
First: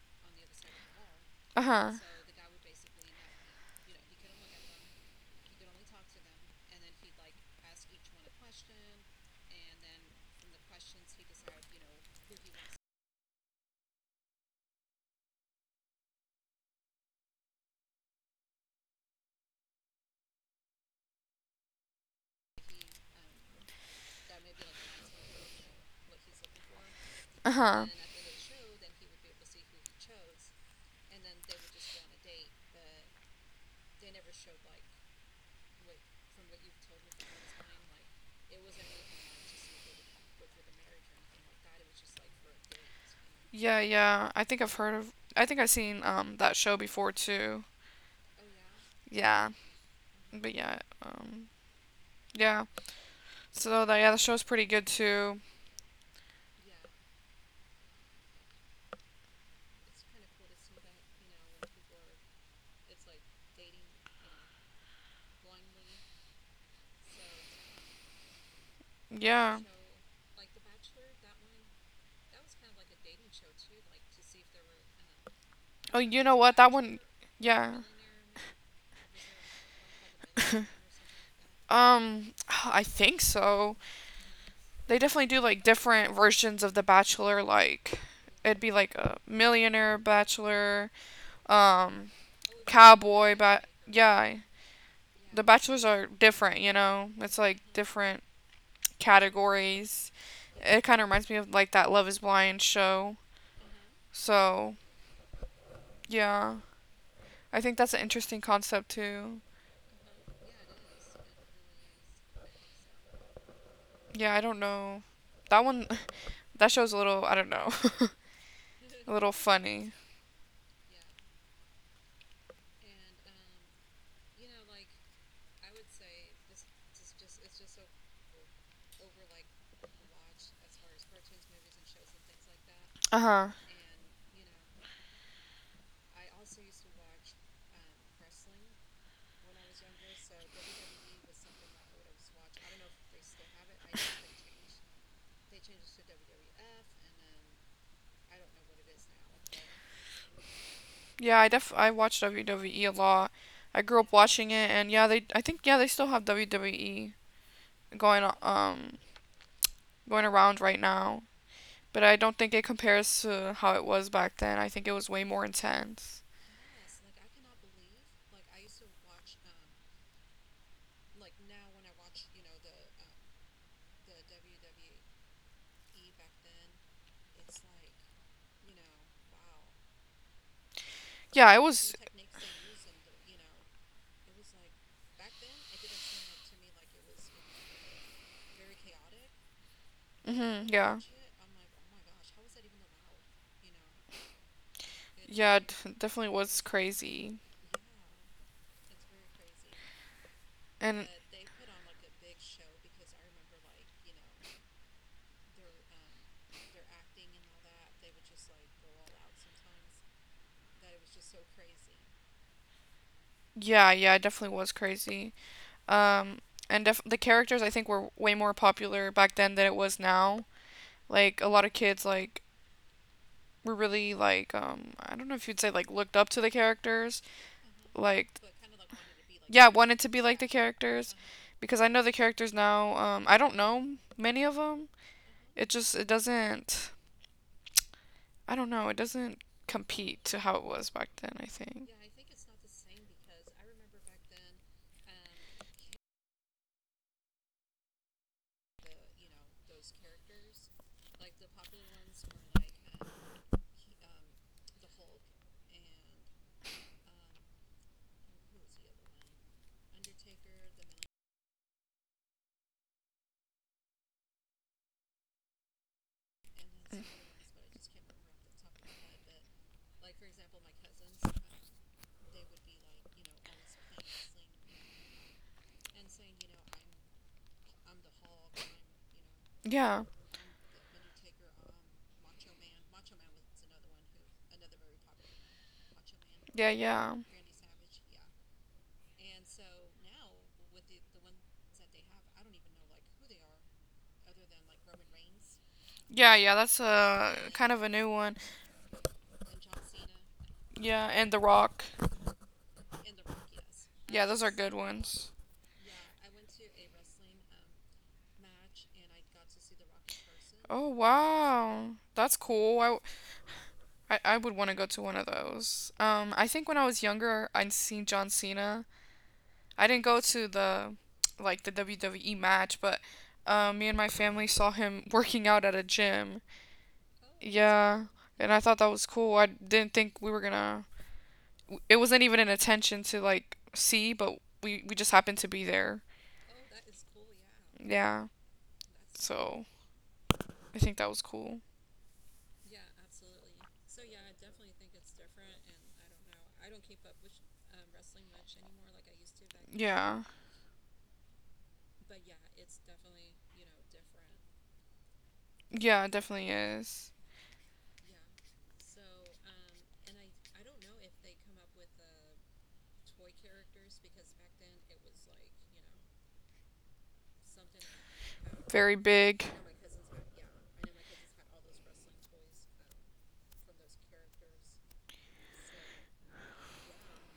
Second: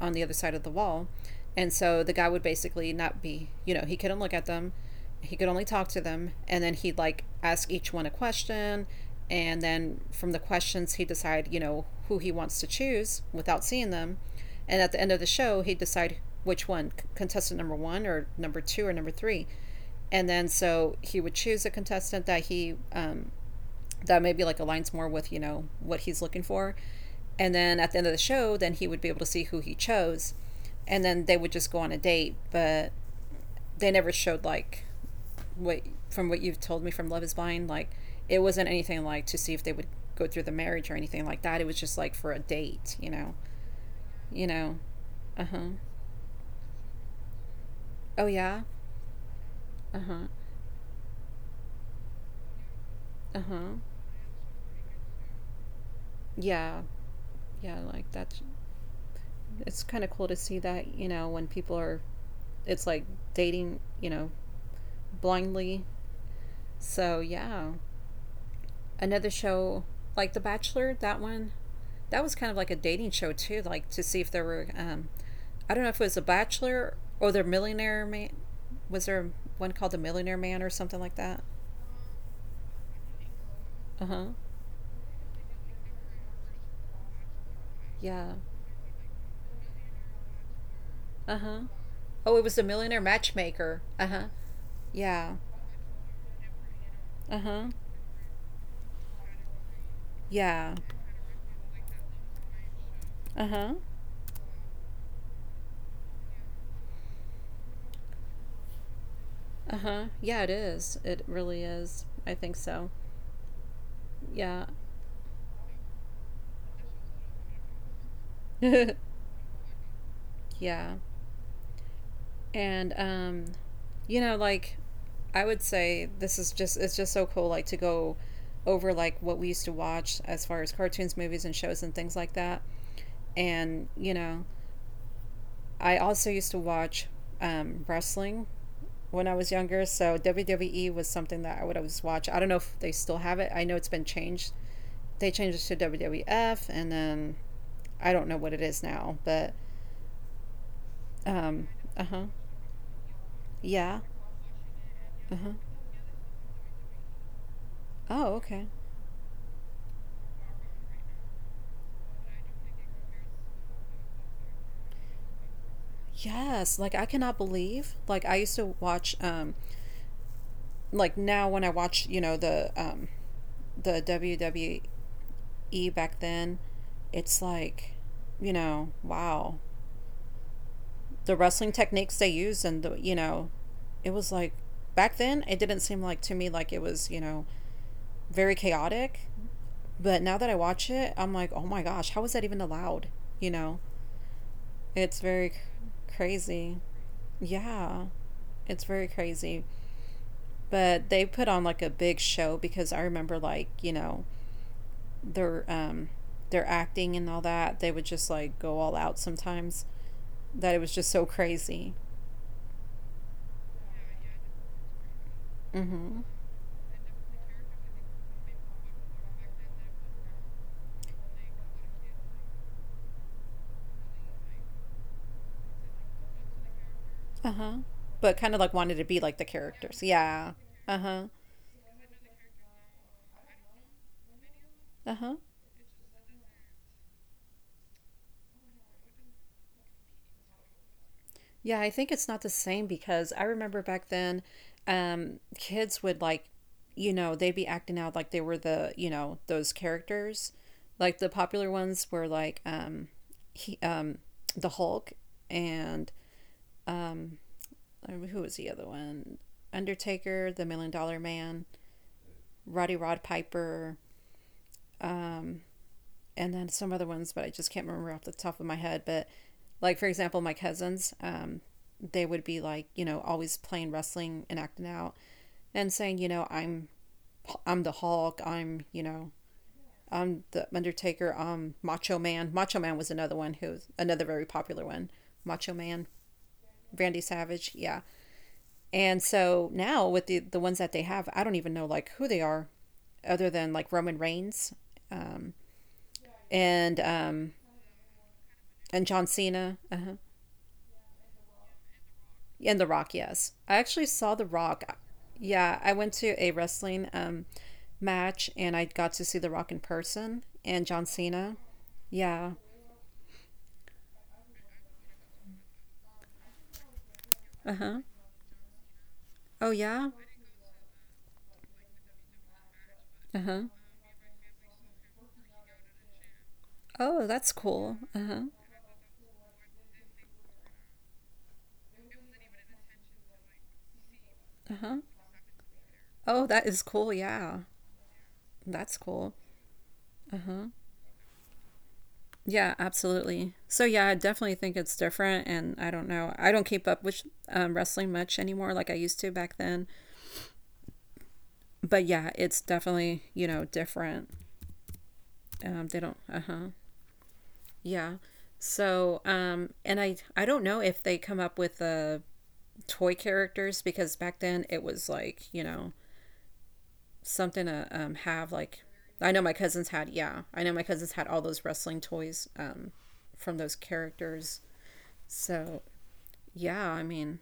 Speaker 2: on the other side of the wall.
Speaker 1: Uh
Speaker 2: And
Speaker 1: huh.
Speaker 2: so the guy would basically not be, you know, he couldn't look at them. He could only talk to them. And then he'd like ask each one a question. And then from the questions, he'd decide, you know, who he wants to choose without seeing them. And at the end of the show, he'd decide which one, contestant number one, or number two, or number three. And then so he would choose a contestant that he that maybe like aligns more with you know what he's looking for,
Speaker 1: Uh
Speaker 2: and then
Speaker 1: huh.
Speaker 2: at the end of the show then he would be able to see who he chose, and then they would just go on a date, but they never showed like what, from what you've told me from Love is Blind, like it wasn't anything like to see if they would go through the marriage or anything like that, it was just like for a date, you know.
Speaker 1: Yeah, yeah.
Speaker 2: You
Speaker 1: I think I've
Speaker 2: know,
Speaker 1: heard of. I think
Speaker 2: uh-huh,
Speaker 1: I've seen that show before too.
Speaker 2: oh yeah,
Speaker 1: Yeah,
Speaker 2: uh-huh,
Speaker 1: but yeah, yeah.
Speaker 2: uh-huh,
Speaker 1: So yeah, the show's pretty good too.
Speaker 2: yeah, yeah, like that's, it's kind of cool to see that you know when people are, it's like dating you know, blindly, so yeah, another
Speaker 1: Yeah.
Speaker 2: show like The Bachelor, that one, that was kind of like a dating show too, like to see if there were I don't know
Speaker 1: Oh,
Speaker 2: if it was a
Speaker 1: you know what? That
Speaker 2: bachelor
Speaker 1: one.
Speaker 2: or the
Speaker 1: Yeah.
Speaker 2: millionaire man, was there one called the millionaire man or something like that,
Speaker 1: Um, I think so.
Speaker 2: uh-huh,
Speaker 1: They definitely do like different versions of The Bachelor. Like,
Speaker 2: yeah,
Speaker 1: it'd be like a millionaire bachelor,
Speaker 2: uh-huh,
Speaker 1: um,
Speaker 2: oh it was the Millionaire
Speaker 1: cowboy, but
Speaker 2: Matchmaker, uh-huh,
Speaker 1: yeah,
Speaker 2: yeah,
Speaker 1: the bachelors are different. You know, it's like
Speaker 2: uh-huh,
Speaker 1: different categories.
Speaker 2: yeah,
Speaker 1: It kind of reminds me of like that Love is Blind show.
Speaker 2: uh-huh.
Speaker 1: So, yeah. I think that's an interesting concept too.
Speaker 2: Uh huh. Yeah, it is. It really is. I think so.
Speaker 1: Yeah, I don't
Speaker 2: Yeah.
Speaker 1: know. That one that show's a little, I don't know.
Speaker 2: yeah.
Speaker 1: a little funny.
Speaker 2: And you know like I would say this is just, it's just so cool like to go over like what we used to watch as far as cartoons, movies and shows and things like that.
Speaker 1: Uh-huh.
Speaker 2: And you know, I also used to watch wrestling when I was younger. So WWE was something that I would always watch. I don't know if they still have it. I know it's been changed. They changed it to WWF, and then I don't know what it is now. But
Speaker 1: Yeah,
Speaker 2: um,
Speaker 1: I
Speaker 2: uh huh,
Speaker 1: watch WWE a lot. I
Speaker 2: yeah,
Speaker 1: grew up watching it and yeah, they
Speaker 2: uh
Speaker 1: I
Speaker 2: huh.
Speaker 1: think yeah, they still have WWE going
Speaker 2: Oh, okay.
Speaker 1: going around right now, but I don't think it compares to how it was back then. I think it was way more intense.
Speaker 2: Yes, like I cannot believe. Like I used to watch. Like now when I watch, you know, the WWE E back then, it's like, you know, wow. The
Speaker 1: Yeah, it
Speaker 2: wrestling
Speaker 1: was.
Speaker 2: techniques they used and the, you know, it was like back then it didn't seem like to me like it was, you know, very chaotic, but now that I
Speaker 1: Hmm
Speaker 2: watch
Speaker 1: yeah.
Speaker 2: it, I'm like, "Oh my gosh, how is that even allowed?" You know, it's
Speaker 1: Yeah, definitely was
Speaker 2: crazy.
Speaker 1: crazy.
Speaker 2: Yeah, it's very crazy. But
Speaker 1: And
Speaker 2: they put on like a big show because I remember like, you know, their um their acting and all that. They would just like go all out sometimes. That it was just so crazy.
Speaker 1: yeah, yeah, it definitely was crazy.
Speaker 2: Mm-hmm.
Speaker 1: Um, and the characters I think were way more popular back then than it was now. Like a lot of kids like were really like I don't know if you'd say like looked up to the characters.
Speaker 2: Uh huh. But
Speaker 1: Like
Speaker 2: kind of like wanted to be like the
Speaker 1: yeah, wanted
Speaker 2: characters.
Speaker 1: to be like the
Speaker 2: Yeah. Uh
Speaker 1: characters
Speaker 2: huh.
Speaker 1: because I know the characters now. I don't know many of them.
Speaker 2: Uh huh.
Speaker 1: It just it doesn't I don't know, it doesn't compete to how it was back then, I
Speaker 2: Yeah,
Speaker 1: think.
Speaker 2: I think it's not the same because I remember back then, kids would like, you know, they'd be acting out like they were the, you know, those characters. Like the popular ones were like, he, um, the Hulk and who was the other one? Undertaker, the Million Dollar Man, Roddy Rod Piper, and then some other ones, but I just can't remember off the top of my head. But like for example, my cousins, they would be like, you know, always playing wrestling and acting out, and saying, you know, I'm the Hulk, I'm you know,
Speaker 1: Yeah,
Speaker 2: I'm the Undertaker, Macho Man. Macho Man was another one who was another very popular one. Macho Man,
Speaker 1: yeah, yeah.
Speaker 2: Randy Savage, yeah. And so now with the ones that they have, I don't even know like who they are, other than like Roman Reigns, um,
Speaker 1: Yeah, yeah, that's
Speaker 2: and
Speaker 1: a
Speaker 2: um,
Speaker 1: kind of a new one.
Speaker 2: and John Cena. Uh-huh.
Speaker 1: Yeah, and The Rock.
Speaker 2: And The Rock, yes. I actually
Speaker 1: Yeah, those are
Speaker 2: saw The
Speaker 1: good
Speaker 2: Rock.
Speaker 1: ones.
Speaker 2: Yeah, I went to a wrestling match and I got to see The Rock in person
Speaker 1: Oh
Speaker 2: and John Cena.
Speaker 1: wow, that's
Speaker 2: Yeah.
Speaker 1: cool. I would want to go to one of those. I think when I was younger, I'd
Speaker 2: Uh
Speaker 1: seen
Speaker 2: huh.
Speaker 1: John Cena.
Speaker 2: Oh,
Speaker 1: I didn't go
Speaker 2: yeah.
Speaker 1: to the, like the WWE match, but,
Speaker 2: Uh huh.
Speaker 1: me and my family saw him working out at a gym.
Speaker 2: Oh, that's cool.
Speaker 1: Yeah,
Speaker 2: Uh huh.
Speaker 1: and I thought that was cool. I didn't think we were gonna. It wasn't even an intention to like see, but
Speaker 2: Uh
Speaker 1: we
Speaker 2: huh.
Speaker 1: just happened to be there.
Speaker 2: Oh, that is cool. Yeah.
Speaker 1: Yeah,
Speaker 2: That's cool.
Speaker 1: so
Speaker 2: Uh huh.
Speaker 1: I think that was cool.
Speaker 2: Yeah, absolutely. So, yeah, I definitely think it's different. And I don't know. I don't keep up with wrestling much anymore like I used to back then.
Speaker 1: Yeah,
Speaker 2: But yeah, it's definitely, you know, different. They
Speaker 1: yeah, it
Speaker 2: don't, uh
Speaker 1: definitely
Speaker 2: huh.
Speaker 1: is
Speaker 2: Yeah. So, and I don't know if they come up with toy characters because back then it was like, you know, something to have like
Speaker 1: very
Speaker 2: I know
Speaker 1: big.
Speaker 2: my cousins had, yeah. I know my cousins had all those wrestling toys from those characters. So, yeah, I mean,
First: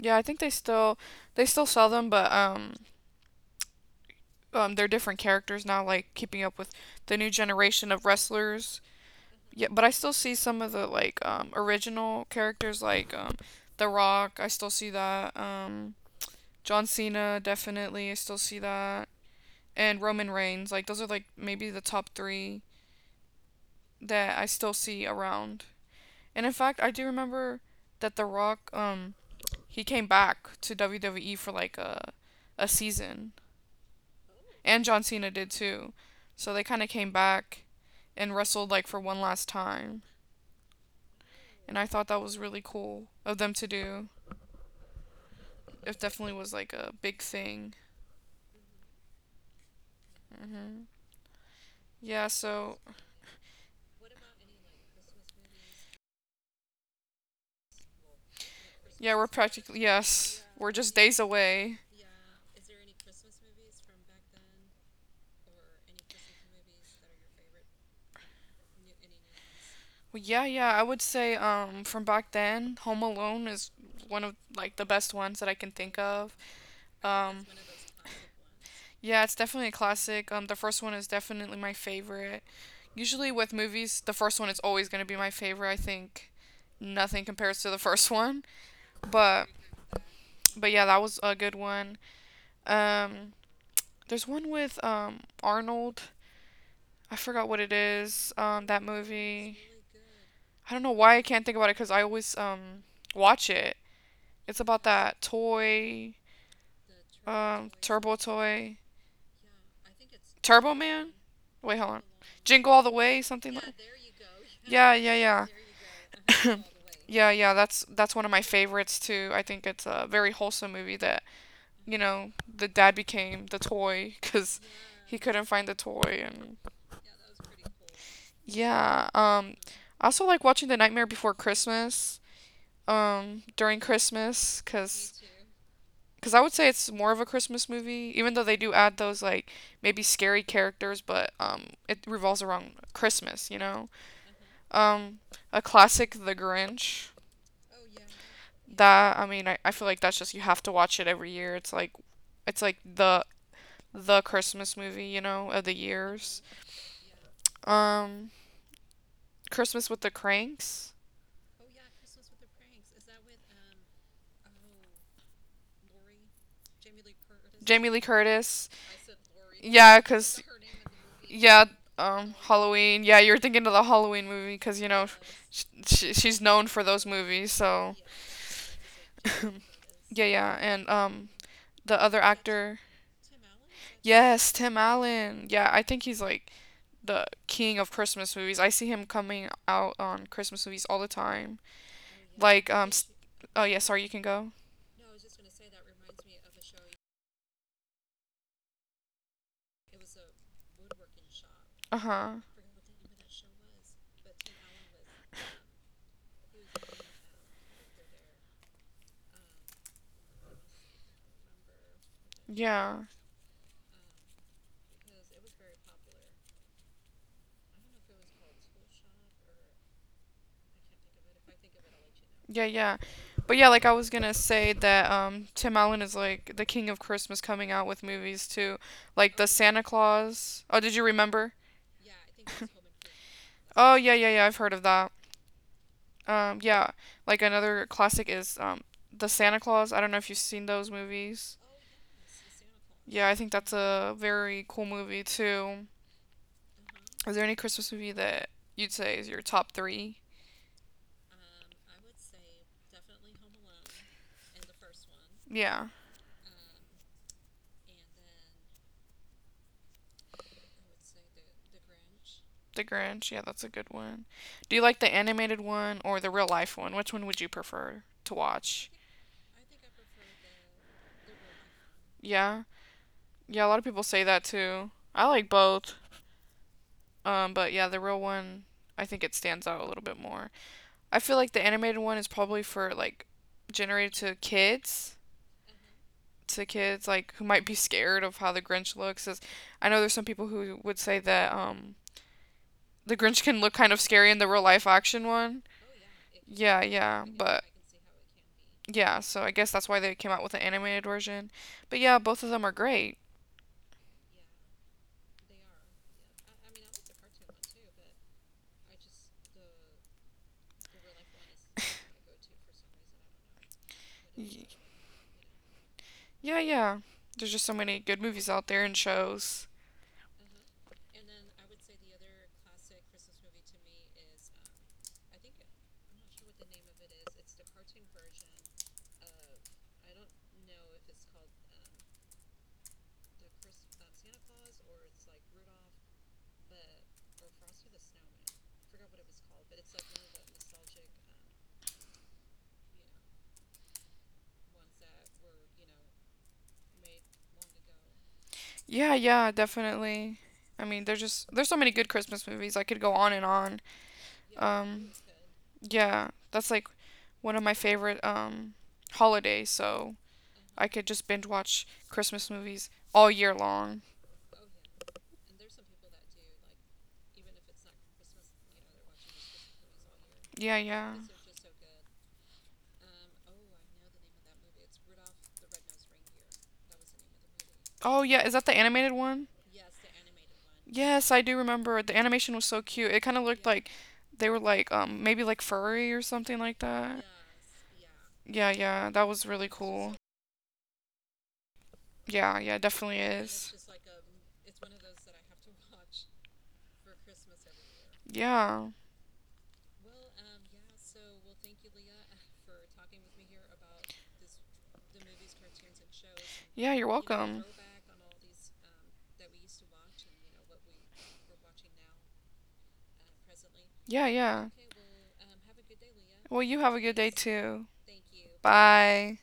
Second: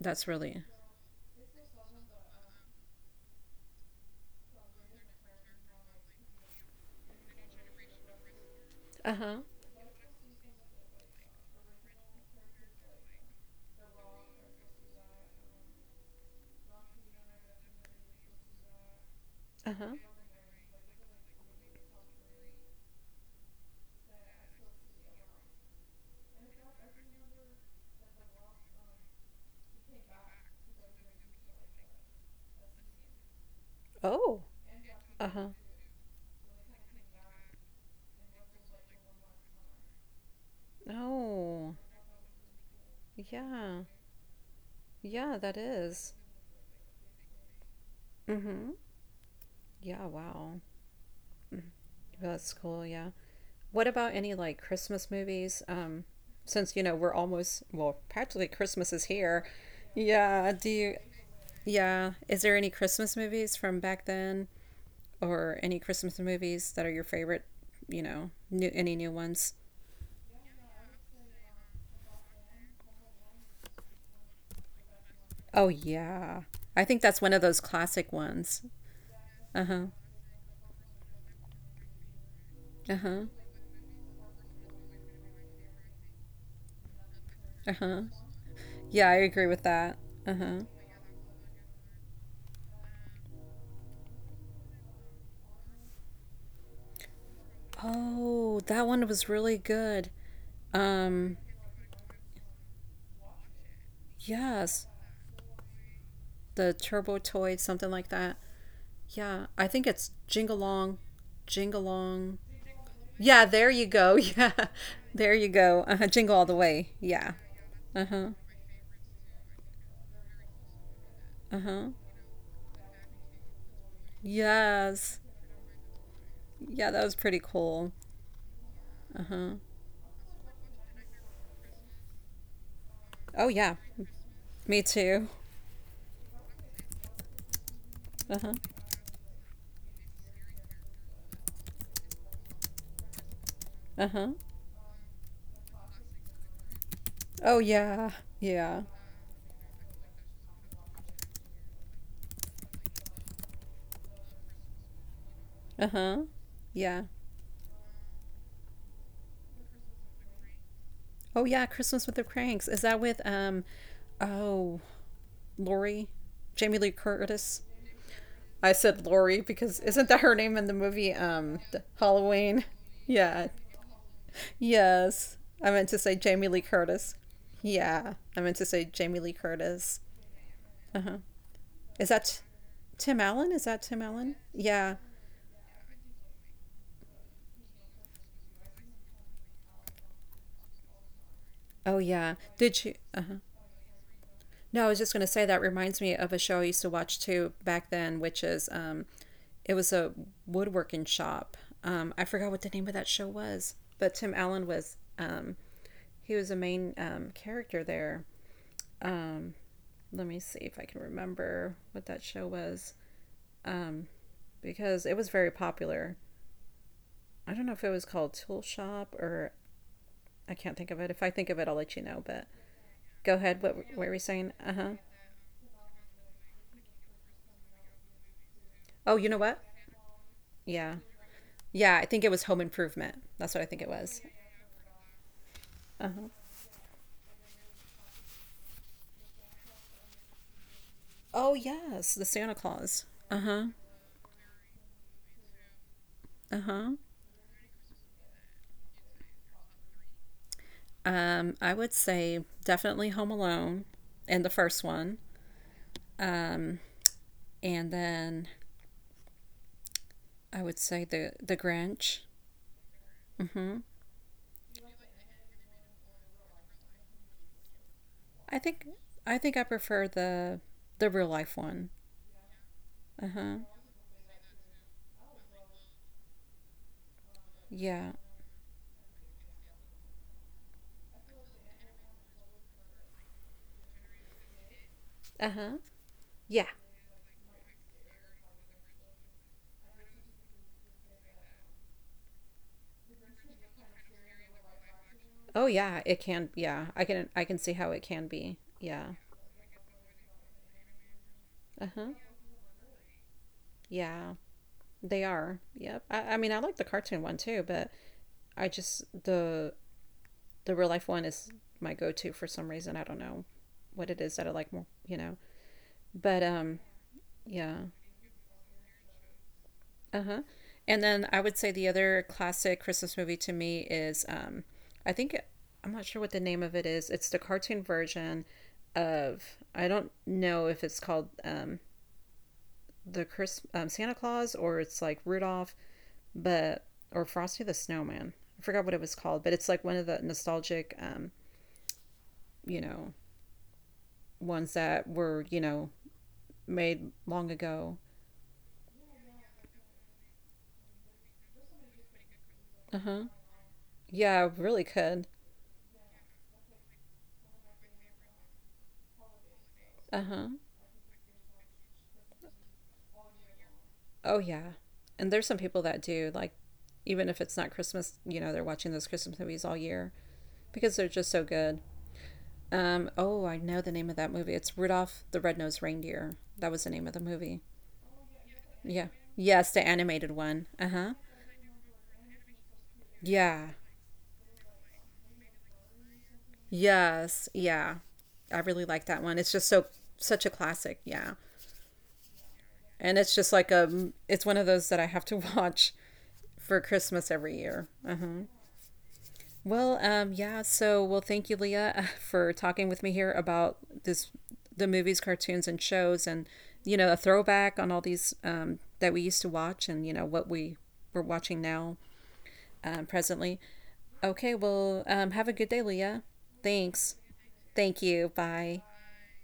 Speaker 1: Yeah, I think
Speaker 2: really
Speaker 1: they still sell them, but they're different characters now. Like keeping up with the new generation of wrestlers.
Speaker 2: Uh-huh.
Speaker 1: Yeah, but I still see some of the like original characters like The Rock. I still see that. John Cena, definitely. I still see that.
Speaker 2: Uh-huh.
Speaker 1: And Roman Reigns. Like those are like maybe the top three that I still see around. And in fact, I do remember that The Rock. He came back to WWE for like a season,
Speaker 2: Oh.
Speaker 1: and John Cena did
Speaker 2: Uh-huh.
Speaker 1: too. So they kind of came back and wrestled like for one last time.
Speaker 2: Oh.
Speaker 1: And I thought that was really cool of them to
Speaker 2: Yeah.
Speaker 1: do.
Speaker 2: Yeah, that
Speaker 1: It
Speaker 2: is.
Speaker 1: definitely was like a big thing.
Speaker 2: Mm-hmm. Yeah, wow.
Speaker 1: Hmm
Speaker 2: Mhm.
Speaker 1: Yeah,
Speaker 2: That's
Speaker 1: so
Speaker 2: cool, yeah. What about any like Christmas movies? Since you know we're almost well, practically Christmas is
Speaker 1: yeah, we're
Speaker 2: here.
Speaker 1: practically yes,
Speaker 2: Yeah. Do
Speaker 1: we're just
Speaker 2: you?
Speaker 1: days away.
Speaker 2: Yeah. Is there any Christmas movies from back then, or any Christmas movies that are your favorite? You know, new any new ones?
Speaker 1: Well, yeah, yeah, I would say from back then, Home Alone is one of like the best ones that I
Speaker 2: Oh
Speaker 1: can think of.
Speaker 2: yeah. I think that's one of
Speaker 1: Um
Speaker 2: those classic ones.
Speaker 1: yeah, it's
Speaker 2: Uh
Speaker 1: definitely a
Speaker 2: huh.
Speaker 1: classic. The first one is definitely my favorite.
Speaker 2: Uh huh.
Speaker 1: Usually with movies, the first one is always going to be my favorite. I think nothing compares to
Speaker 2: Uh
Speaker 1: the
Speaker 2: huh.
Speaker 1: first one.
Speaker 2: Yeah, I
Speaker 1: But
Speaker 2: agree with that. Uh huh.
Speaker 1: but yeah, that was a good one. Um, there's one with Arnold. I forgot what it is.
Speaker 2: Oh,
Speaker 1: That
Speaker 2: that one was
Speaker 1: movie.
Speaker 2: really good.
Speaker 1: I don't know why I
Speaker 2: Um,
Speaker 1: can't think about it because I always watch it. It's about
Speaker 2: yes,
Speaker 1: that toy,
Speaker 2: the Turbo Toy,
Speaker 1: um,
Speaker 2: something like
Speaker 1: turbo
Speaker 2: that.
Speaker 1: toy,
Speaker 2: Yeah, I think it's Jing
Speaker 1: Turbo
Speaker 2: Along,
Speaker 1: Man.
Speaker 2: Jing
Speaker 1: Wait, hold on.
Speaker 2: Along.
Speaker 1: Jingle all the way,
Speaker 2: Yeah,
Speaker 1: something
Speaker 2: there
Speaker 1: like.
Speaker 2: you go. Yeah,
Speaker 1: Yeah, yeah,
Speaker 2: there
Speaker 1: yeah.
Speaker 2: you go. Uh-huh. Jingle all the way.
Speaker 1: Yeah,
Speaker 2: Yeah.
Speaker 1: yeah,
Speaker 2: Uh
Speaker 1: that's one
Speaker 2: huh.
Speaker 1: of my favorites too. I think it's a very wholesome movie that,
Speaker 2: Uh huh.
Speaker 1: you know, the dad became the toy cuz he
Speaker 2: Yes.
Speaker 1: couldn't find the toy and
Speaker 2: Yeah, that was pretty cool.
Speaker 1: yeah.
Speaker 2: Uh huh.
Speaker 1: I also like watching The Nightmare Before Christmas,
Speaker 2: Oh yeah,
Speaker 1: during Christmas,
Speaker 2: me
Speaker 1: cause
Speaker 2: too.
Speaker 1: I would say it's more of a Christmas movie, even
Speaker 2: Uh
Speaker 1: though
Speaker 2: huh.
Speaker 1: they do add those like maybe scary characters, but it revolves around Christmas, you know?
Speaker 2: Uh huh.
Speaker 1: Um, a classic, The Grinch.
Speaker 2: Oh yeah. Yeah.
Speaker 1: That, I mean, I feel like that's just you have to watch it every year. It's like the Christmas movie, you know, of the
Speaker 2: Uh huh.
Speaker 1: years.
Speaker 2: Yeah.
Speaker 1: Um, Christmas with the Cranks.
Speaker 2: Oh yeah, Christmas with the Cranks. Is that with um? Oh, Lori, Jamie Lee Curtis.
Speaker 1: Jamie Lee Curtis.
Speaker 2: I said Lori because
Speaker 1: Yeah,
Speaker 2: isn't that her
Speaker 1: cause
Speaker 2: name in the movie
Speaker 1: yeah,
Speaker 2: Halloween?
Speaker 1: Halloween. Yeah, you're
Speaker 2: Yeah,
Speaker 1: thinking of the Halloween movie, cause you know,
Speaker 2: yes. I meant to say
Speaker 1: she's
Speaker 2: Jamie Lee
Speaker 1: known for those
Speaker 2: Curtis.
Speaker 1: movies. So,
Speaker 2: Yeah. I meant to say Jamie Lee Curtis.
Speaker 1: yeah, yeah, and
Speaker 2: Uh-huh.
Speaker 1: the
Speaker 2: Is
Speaker 1: other
Speaker 2: that T-
Speaker 1: actor,
Speaker 2: Tim Allen? Is that Tim Allen?
Speaker 1: yes, Tim
Speaker 2: Yeah.
Speaker 1: Allen. Yeah, I think he's like the king of Christmas movies. I see him coming out on Christmas movies all the time.
Speaker 2: Oh, yeah.
Speaker 1: Like
Speaker 2: Did you?
Speaker 1: s
Speaker 2: Uh-huh.
Speaker 1: oh yeah, sorry, you can go.
Speaker 2: No, I was just going to say that reminds me of a show I used to watch too back then, which is it was a woodworking shop.
Speaker 1: Uh
Speaker 2: I
Speaker 1: huh.
Speaker 2: forgot what the name of that show was, but Tim Allen was he was a main character there. Um, let me see if I can remember what that show was.
Speaker 1: Yeah.
Speaker 2: Um, because it was very popular. I don't know if it was called Tool Shop or I can't think of it. If I think of it, I'll let you know. But
Speaker 1: Yeah, yeah.
Speaker 2: go ahead.
Speaker 1: But
Speaker 2: What,
Speaker 1: yeah, like
Speaker 2: what
Speaker 1: I
Speaker 2: were we
Speaker 1: was gonna
Speaker 2: saying? Uh
Speaker 1: say
Speaker 2: huh.
Speaker 1: that Tim Allen is like the king of Christmas coming out with movies too.
Speaker 2: Oh, you
Speaker 1: Like
Speaker 2: know
Speaker 1: the
Speaker 2: what?
Speaker 1: Santa Claus. Oh, did
Speaker 2: Yeah.
Speaker 1: you remember?
Speaker 2: Yeah, I think it was Home Improvement. That's what I think it
Speaker 1: Oh, yeah,
Speaker 2: was.
Speaker 1: yeah, yeah, I've heard of that.
Speaker 2: Uh huh.
Speaker 1: Yeah, like another classic is The Santa Claus. I don't know if you've seen those
Speaker 2: Oh,
Speaker 1: movies.
Speaker 2: yes. The Santa Claus.
Speaker 1: Yeah, I
Speaker 2: Uh
Speaker 1: think
Speaker 2: huh.
Speaker 1: that's a very cool movie too.
Speaker 2: Uh huh.
Speaker 1: Is there any Christmas movie that you'd say is your top 3?
Speaker 2: I would say definitely Home Alone and the first one.
Speaker 1: Yeah,
Speaker 2: Um, and then I would say the Grinch.
Speaker 1: The Grinch. Yeah, that's a
Speaker 2: Mm-hmm.
Speaker 1: good one. Do you like the animated one or the real life one? Which one would you prefer to
Speaker 2: I think
Speaker 1: watch?
Speaker 2: I think I prefer the real life one.
Speaker 1: Yeah.
Speaker 2: Uh huh.
Speaker 1: Yeah, a lot of people say that too. I like both. But yeah, the
Speaker 2: Yeah.
Speaker 1: real one, I think it stands out a little bit more. I feel like the animated one is probably for like generated
Speaker 2: Uh huh.
Speaker 1: to
Speaker 2: Yeah.
Speaker 1: kids like who might be scared of how the Grinch looks. I know there's some people who would say that the Grinch can look kind of scary in the real life action one.
Speaker 2: Oh yeah. It can.
Speaker 1: Yeah,
Speaker 2: Yeah. I
Speaker 1: yeah,
Speaker 2: can. I can
Speaker 1: but
Speaker 2: see how it can be. Yeah.
Speaker 1: yeah, so I guess that's why they came out with an animated version.
Speaker 2: Uh
Speaker 1: But
Speaker 2: huh.
Speaker 1: yeah, both of them are great.
Speaker 2: Yeah. They are. Yep. I mean, I like the cartoon one too, but I just the real life one is my go to for some reason. I don't know what it is that I
Speaker 1: Y-
Speaker 2: like more. You know. But
Speaker 1: Yeah,
Speaker 2: um.
Speaker 1: yeah. There's just so
Speaker 2: Yeah.
Speaker 1: many good movies out there and shows.
Speaker 2: Uh-huh. And then I would say the other classic Christmas movie to me is I think I'm not sure what the name of it is. It's the cartoon version of I don't know if it's called the Chris Santa Claus or it's like Rudolph, but or Frosty the Snowman. I forgot what it was called, but it's like one of the nostalgic you know, ones that were, you know, made long ago.
Speaker 1: Yeah, yeah, definitely. I mean, there's so many good Christmas movies. I could go
Speaker 2: Uh-huh.
Speaker 1: on and on.
Speaker 2: Yeah, really
Speaker 1: Um,
Speaker 2: could.
Speaker 1: yeah, that's like one of my favorite holidays, so
Speaker 2: Uh-huh.
Speaker 1: I could just binge watch Christmas movies all year long.
Speaker 2: Oh yeah. And there's some people that do like even if it's not Christmas, you know, they're watching those Christmas movies all year
Speaker 1: Yeah,
Speaker 2: because
Speaker 1: yeah.
Speaker 2: they're just so good. Oh, I know the name of that movie. It's Rudolph the Red-Nosed Reindeer. That was the name of the movie.
Speaker 1: Oh, yeah, is that the
Speaker 2: Yeah.
Speaker 1: animated one?
Speaker 2: Yes, the animated one. Uh-huh.
Speaker 1: Yes, I do remember. The animation was so cute. It kind of looked
Speaker 2: Yeah.
Speaker 1: like they were like maybe like furry or something like that.
Speaker 2: Yes. Yeah. I
Speaker 1: Yeah,
Speaker 2: really like
Speaker 1: yeah,
Speaker 2: that
Speaker 1: that
Speaker 2: one.
Speaker 1: was
Speaker 2: It's
Speaker 1: really
Speaker 2: just so
Speaker 1: cool.
Speaker 2: such a classic, yeah.
Speaker 1: Yeah, yeah, it definitely
Speaker 2: And it's just
Speaker 1: is.
Speaker 2: like a it's one of those that I have to watch for Christmas every year.
Speaker 1: Yeah.
Speaker 2: Well, yeah. So, well, thank you, Leah, for talking with me here about this, the movies, cartoons, and shows, and
Speaker 1: Yeah,
Speaker 2: you
Speaker 1: you're
Speaker 2: know, a
Speaker 1: welcome.
Speaker 2: throwback on all these that we used to watch, and you know what we were watching now, presently.
Speaker 1: Yeah,
Speaker 2: Okay.
Speaker 1: yeah.
Speaker 2: Well, have a good day, Leah.
Speaker 1: Well, you have a
Speaker 2: Thanks.
Speaker 1: good day too.
Speaker 2: Thank you. Bye.
Speaker 1: Bye.